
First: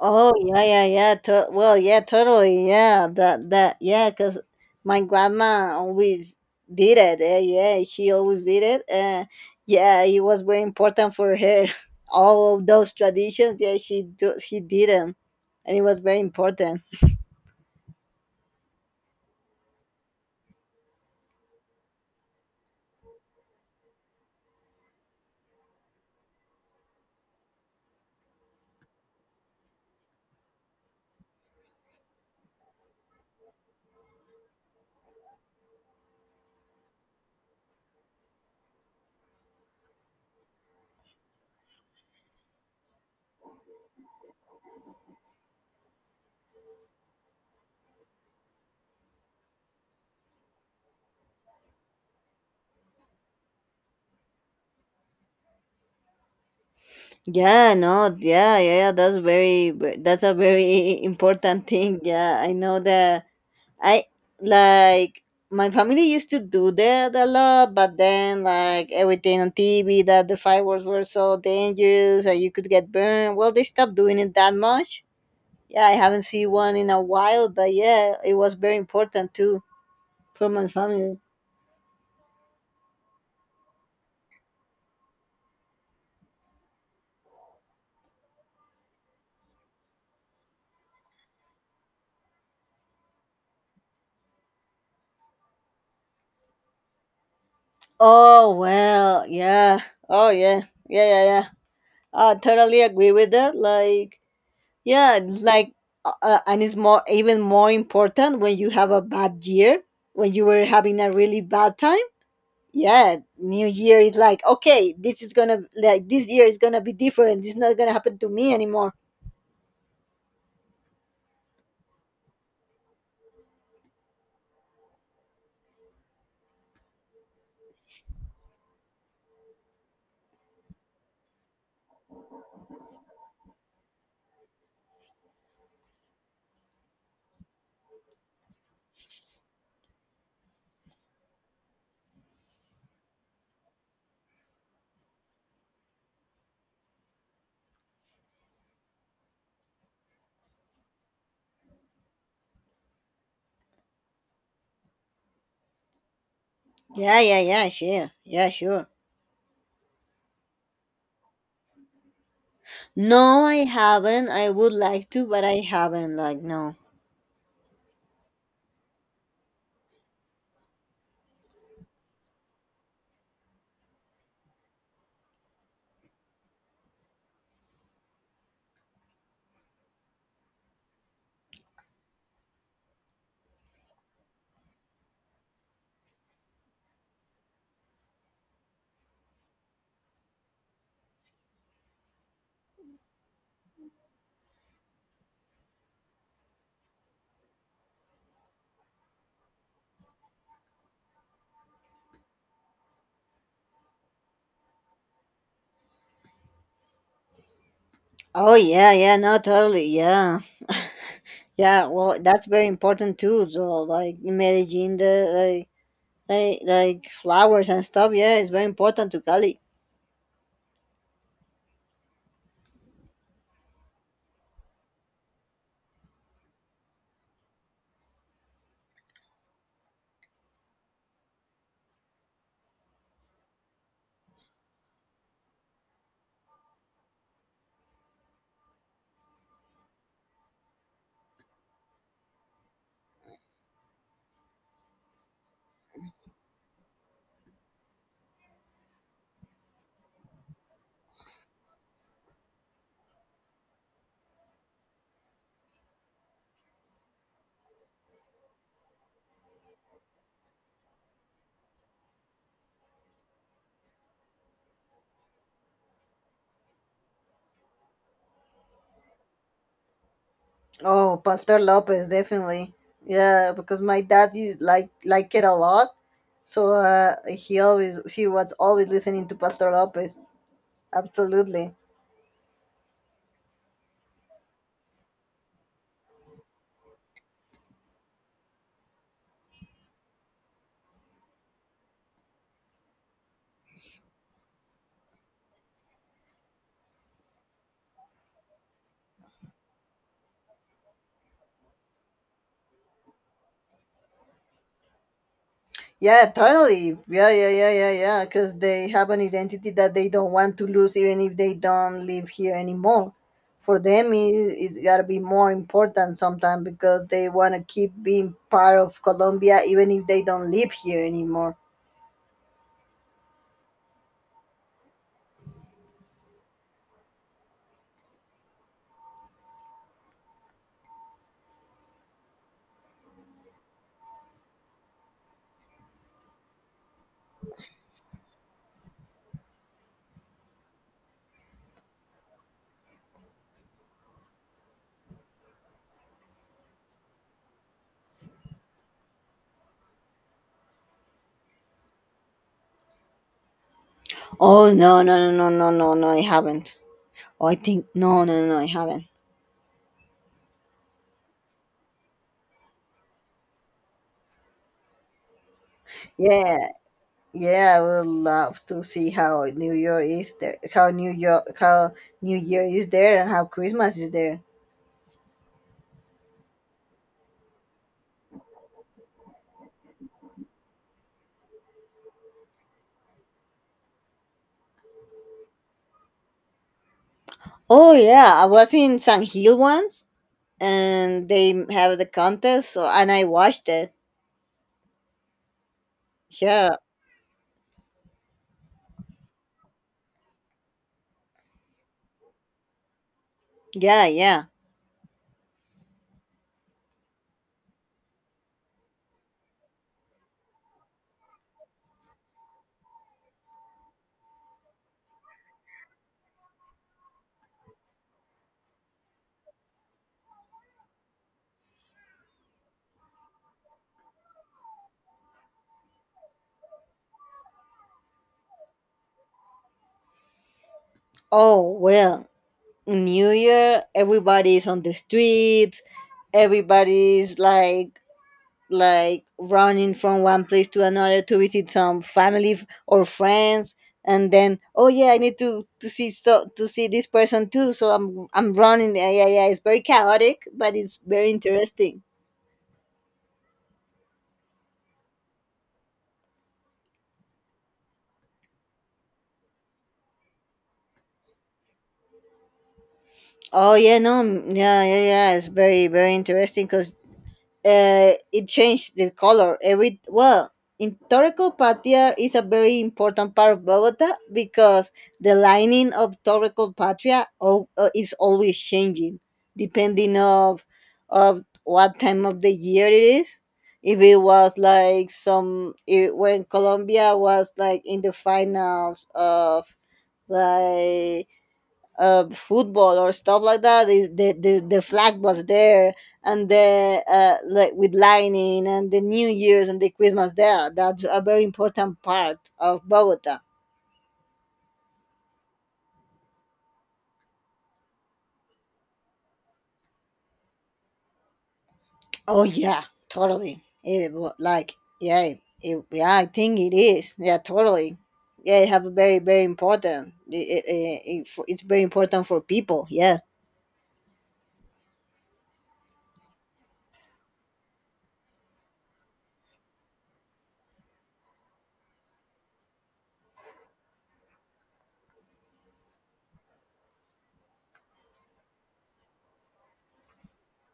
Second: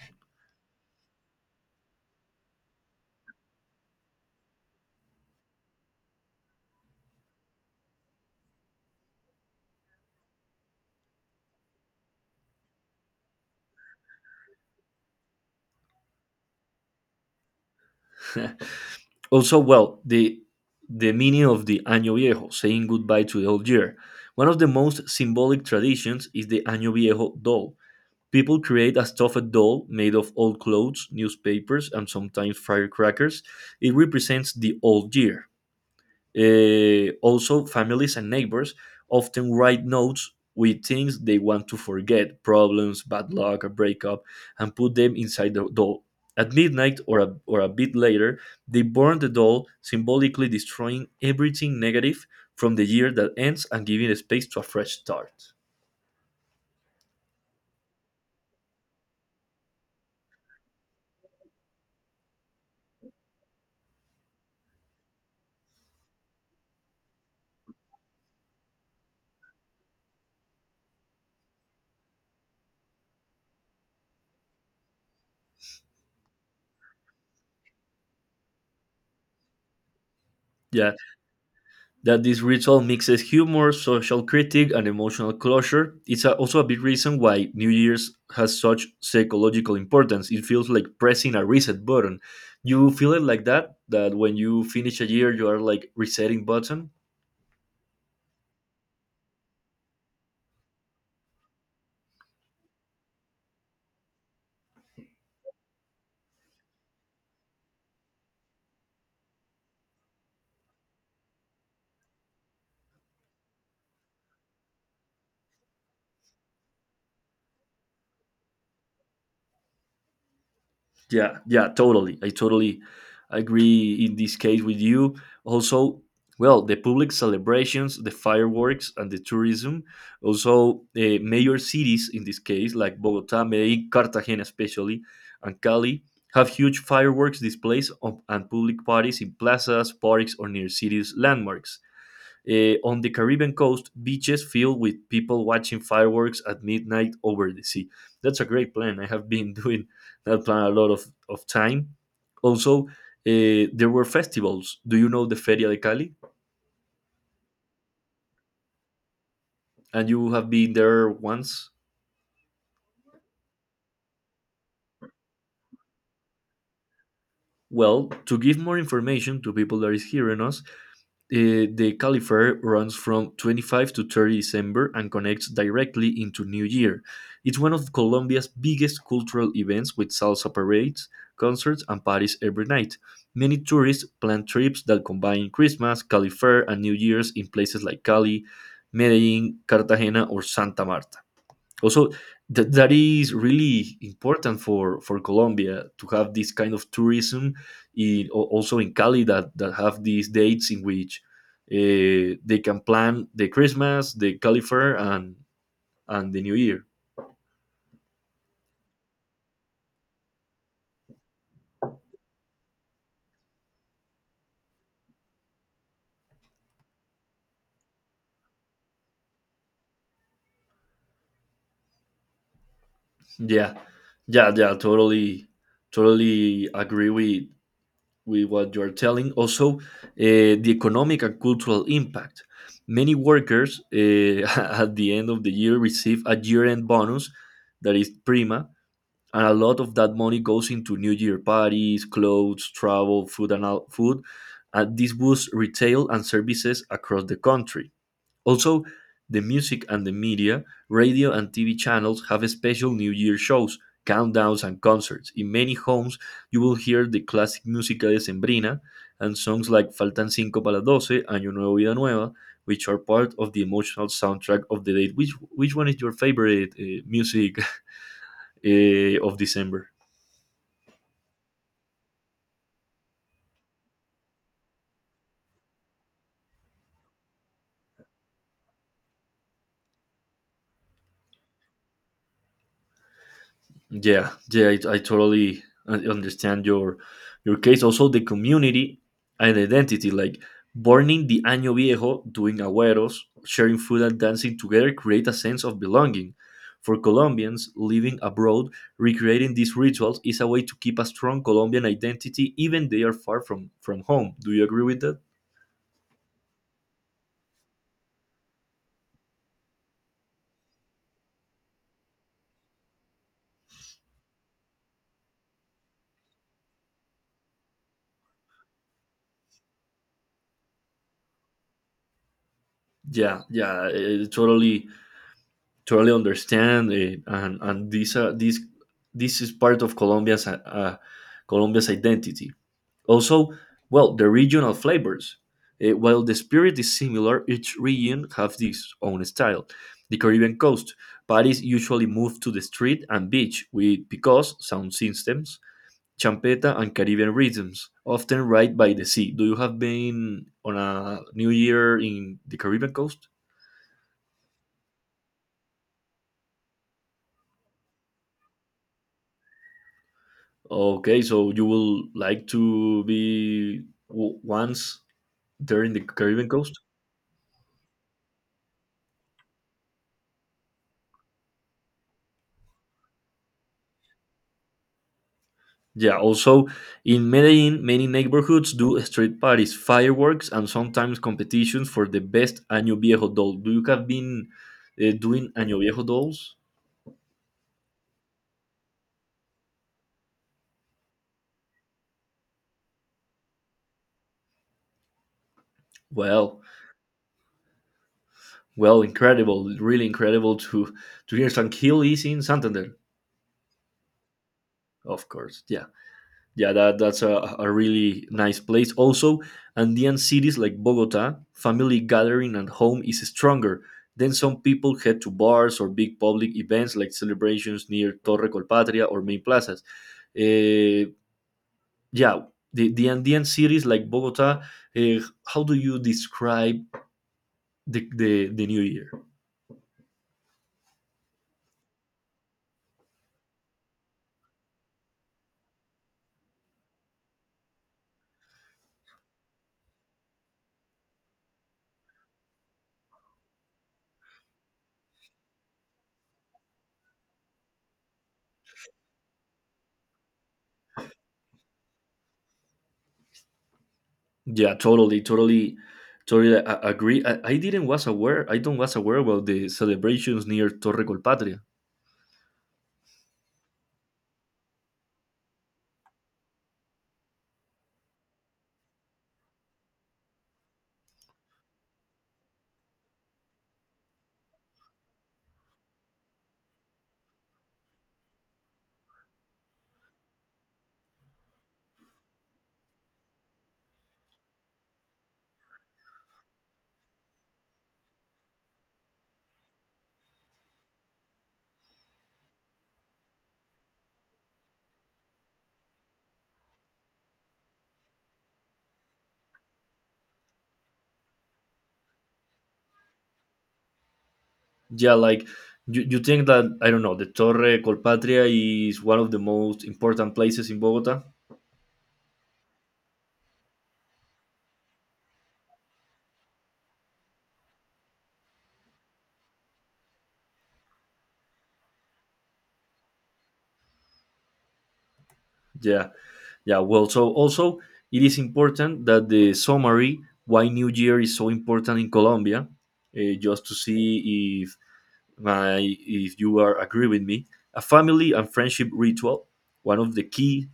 [SPEAKER 2] Oh yeah, yeah, yeah. To- well, yeah, totally. Yeah, that that, yeah, cause my grandma always did it. Eh? Yeah, she always did it. Uh, yeah, it was very important for her. All of those traditions. Yeah, she do she did them, and it was very important.
[SPEAKER 1] also, well, the the meaning of the Año Viejo, saying goodbye to the old year. One of the most symbolic traditions is the Año Viejo doll. People create a stuffed doll made of old clothes, newspapers, and sometimes firecrackers. It represents the old year. Eh, also, families and neighbors often write notes with things they want to forget: problems, bad luck, a breakup, and put them inside the doll. At midnight, or a, or a bit later, they burn the doll, symbolically destroying everything negative from the year that ends and giving space to a fresh start.
[SPEAKER 2] Yeah, no, yeah, yeah, yeah. That's very ve- that's a very important thing. Yeah, I know that, I like, my family used to do that a lot, but then, like, everything on T V that the fireworks were so dangerous that you could get burned. Well, they stopped doing it that much. Yeah, I haven't seen one in a while, but, yeah, it was very important too for my
[SPEAKER 1] Yeah,
[SPEAKER 2] family.
[SPEAKER 1] that this ritual mixes humor, social critique, and emotional closure. It's a- also a big reason why New Year's has such psychological importance. It feels like pressing a reset button. You feel it like that, that when you finish a year, you are like resetting button.
[SPEAKER 2] Oh well, yeah. Oh yeah, yeah, yeah, yeah. I totally agree with that. Like, yeah, it's like, uh, uh, and it's more even more important when you have a bad year, when you were having a really bad time. Yeah, New Year is like, okay, this is gonna, like, this year is gonna be different. It's not gonna happen to me anymore.
[SPEAKER 1] Yeah, yeah, totally. I totally agree in this case with you. Also, well, the public celebrations, the fireworks, and the tourism. Also, uh, major cities in this case, like Bogota, Medellin, Cartagena, especially, and Cali, have huge fireworks displays of, and public parties in plazas, parks, or near cities' landmarks. Uh, on the Caribbean coast, beaches filled with people watching fireworks at midnight over the sea. That's a great plan. I have been doing that plan a lot of, of time. Also, uh, there were festivals. Do you know the Feria de Cali?
[SPEAKER 2] Yeah, yeah, yeah, sure, yeah, sure.
[SPEAKER 1] And you have been there once?
[SPEAKER 2] No, I haven't. I would like to, but I haven't. Like, no.
[SPEAKER 1] Well, to give more information to people that is hearing us, Uh, the Caliphate runs from twenty-fifth to thirtieth of December and connects directly into New Year. It's one of Colombia's biggest cultural events with salsa parades, concerts, and parties every night. Many tourists plan trips that combine Christmas, Caliphate, and New Year's in places like Cali, Medellin, Cartagena, or Santa Marta. Also, that that is really important for for Colombia to have this kind of tourism in, al- also in Cali, that that have these dates in which uh, they can plan the Christmas, the Cali Fair, and and the New Year.
[SPEAKER 2] Oh yeah, yeah, no, totally, yeah. Yeah, well, that's very important too. So, like, managing Medellin, the, like, Like, like flowers and stuff. Yeah, it's very important to Cali.
[SPEAKER 1] Yeah, yeah, yeah. Totally, totally agree with with what you're telling. Also, uh, the economic and cultural impact. Many workers, uh, at the end of the year receive a year end bonus that is prima, and a lot of that money goes into New Year parties, clothes, travel, food, and al- food. And this boosts retail and services across the country. Also, the music and the media, radio and T V channels have special New Year shows, countdowns, and concerts. In many homes, you will hear the classic música de and songs like Faltan Cinco para las twelve, Año Nuevo, Vida Nueva, which are part of the emotional soundtrack of the date. Which, which one is your favorite uh, music uh, of December?
[SPEAKER 2] Oh, Pastor Lopez, definitely. Yeah, because my dad used like like it a lot, so, uh, he always he was always listening to Pastor Lopez. Absolutely.
[SPEAKER 1] Yeah, yeah, I, I totally un- understand your your case. Also, the community and identity, like burning the año viejo, doing agüeros, sharing food and dancing together, create a sense of belonging. For Colombians living abroad, recreating these rituals is a way to keep a strong Colombian identity, even they are far from from home. Do you agree with that?
[SPEAKER 2] Yeah, totally. Yeah, yeah, yeah, yeah, yeah. Because they have an identity that they don't want to lose, even if they don't live here anymore. For them, it, it's gotta be more important sometimes because they wanna keep being part of Colombia, even if they don't live here anymore.
[SPEAKER 1] Yeah, yeah, I I totally totally understand it, and and this uh, this, this is part of Colombia's uh, uh, Colombia's identity. Also, well, the regional flavors. Uh, while the spirit is similar, each region has its own style. The Caribbean coast parties usually move to the street and beach with picos sound systems, champeta, and Caribbean rhythms, often right by the sea. Do you have been on a New Year in the Caribbean coast?
[SPEAKER 2] Oh, no no no no no no no, I haven't. Oh, I think, no no no no, I haven't.
[SPEAKER 1] Okay, so you will like to be w- once there in the Caribbean
[SPEAKER 2] Yeah,
[SPEAKER 1] coast?
[SPEAKER 2] yeah, I would love to see how New Year is there, how New York how New Year is there, and how Christmas is there.
[SPEAKER 1] Yeah, also in Medellin, many neighborhoods do street parties, fireworks, and sometimes competitions for the best Año Viejo doll. Do you have been uh, doing Año Viejo dolls?
[SPEAKER 2] Oh yeah, I was in San Hill once, and they have the contest, so, and I watched it.
[SPEAKER 1] Well,
[SPEAKER 2] Yeah,
[SPEAKER 1] well, incredible, really incredible to to hear. San Gil is in Santander,
[SPEAKER 2] yeah, yeah.
[SPEAKER 1] of course. Yeah. Yeah, that that's a, a really nice place. Also, Andean cities like Bogota, family gathering at home is stronger, then some people head to bars or big public events like celebrations near Torre Colpatria or main plazas. Eh, yeah, the, the Andean cities like Bogota, eh, how do you describe the, the, the new year?
[SPEAKER 2] Oh well, New Year everybody's on the streets. Everybody's like, like running from one place to another to visit some family, f- or friends, and then, oh yeah, I need to to see, so, to see this person too. So i'm I'm running. Yeah, yeah, yeah, it's very chaotic, but it's very interesting.
[SPEAKER 1] Yeah, totally, totally, totally, I, I agree. I, I didn't was aware, I don't was aware about the celebrations near Torre Colpatria.
[SPEAKER 2] Oh yeah, no, mm, yeah, yeah, yeah, it's very very interesting, because, uh, it changed the color every, well, in Torrecalpatria is a very important part of Bogota, because the lining of Torrecalpatria al- uh, is always changing, depending of of what time of the year it is. If it was like, some it, when Colombia was like in the finals of, like, uh, football or stuff like that. It, the, the the flag was there, and the, uh, like, with lightning and the New Year's and the Christmas there. That's a very important part of Bogota.
[SPEAKER 1] Yeah, like you, you think that I don't know the Torre Colpatria is one of the most important places in Bogota.
[SPEAKER 2] Oh yeah, totally. It wa- like, yeah, it, yeah. I think it is. Yeah, totally. Yeah, it have a very very important. It, it, it, it for- it's very important for people. Yeah.
[SPEAKER 1] Yeah, yeah. Well, so also it is important that the summary, why New Year is so important in Colombia, uh, just to see if my if you are agree with me. A family and friendship ritual, one of the key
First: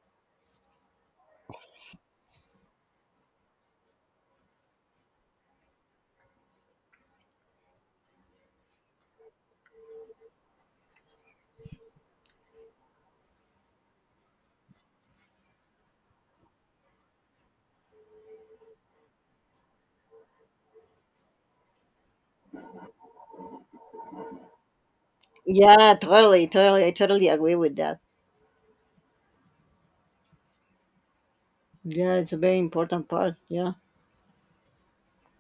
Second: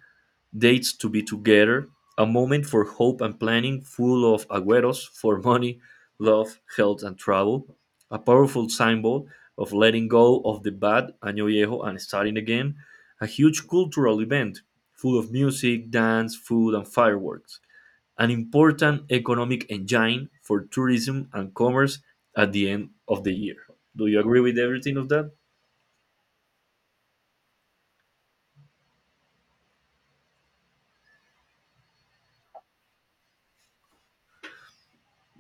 [SPEAKER 1] dates to be together, a moment for hope and planning, full of agüeros for money, love, health, and travel, a powerful symbol of letting go of the bad año viejo and starting again, a huge cultural event full of music, dance, food, and fireworks, an important economic engine for tourism and commerce at the end of the year. Do you agree with everything of that?
[SPEAKER 2] Yeah, totally, totally. I totally agree with that. Yeah, it's a very important part. Yeah.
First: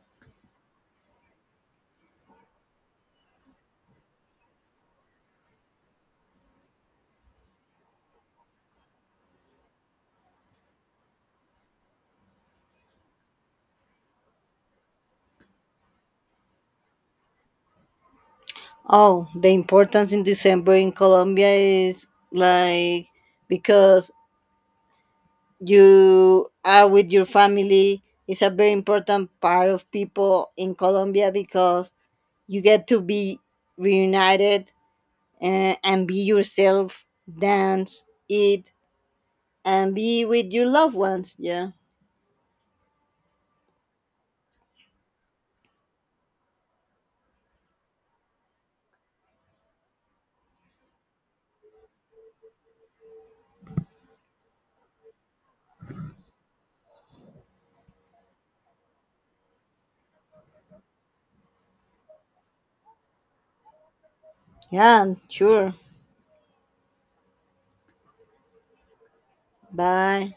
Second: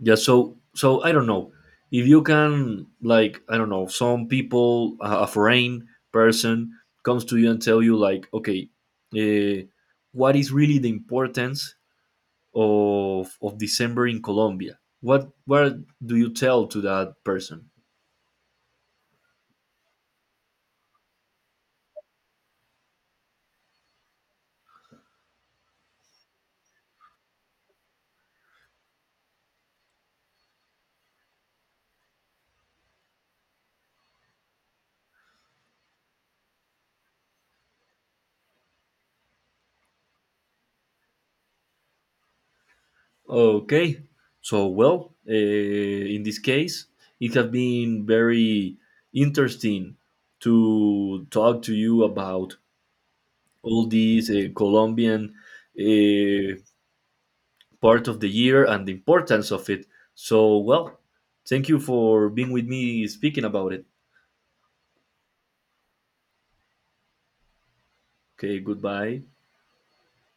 [SPEAKER 1] Yeah, so so I don't know if you can, like, I don't know, some people, a a foreign person comes to you and tell you like, okay, uh, what is really the importance of of December in Colombia, what what do you tell to that person?
[SPEAKER 2] Oh, the importance in December in Colombia is, like, because you are with your family. It's a very important part of people in Colombia because you get to be reunited, and, and be yourself, dance, eat, and be with your loved ones. Yeah.
[SPEAKER 1] Okay, so well, uh, in this case, it has been very interesting to talk to you about all these uh, Colombian uh, part of the year and the importance of it. So, well, thank you for being with me speaking about it.
[SPEAKER 2] Yeah, sure.
[SPEAKER 1] Okay, goodbye.
[SPEAKER 2] Bye.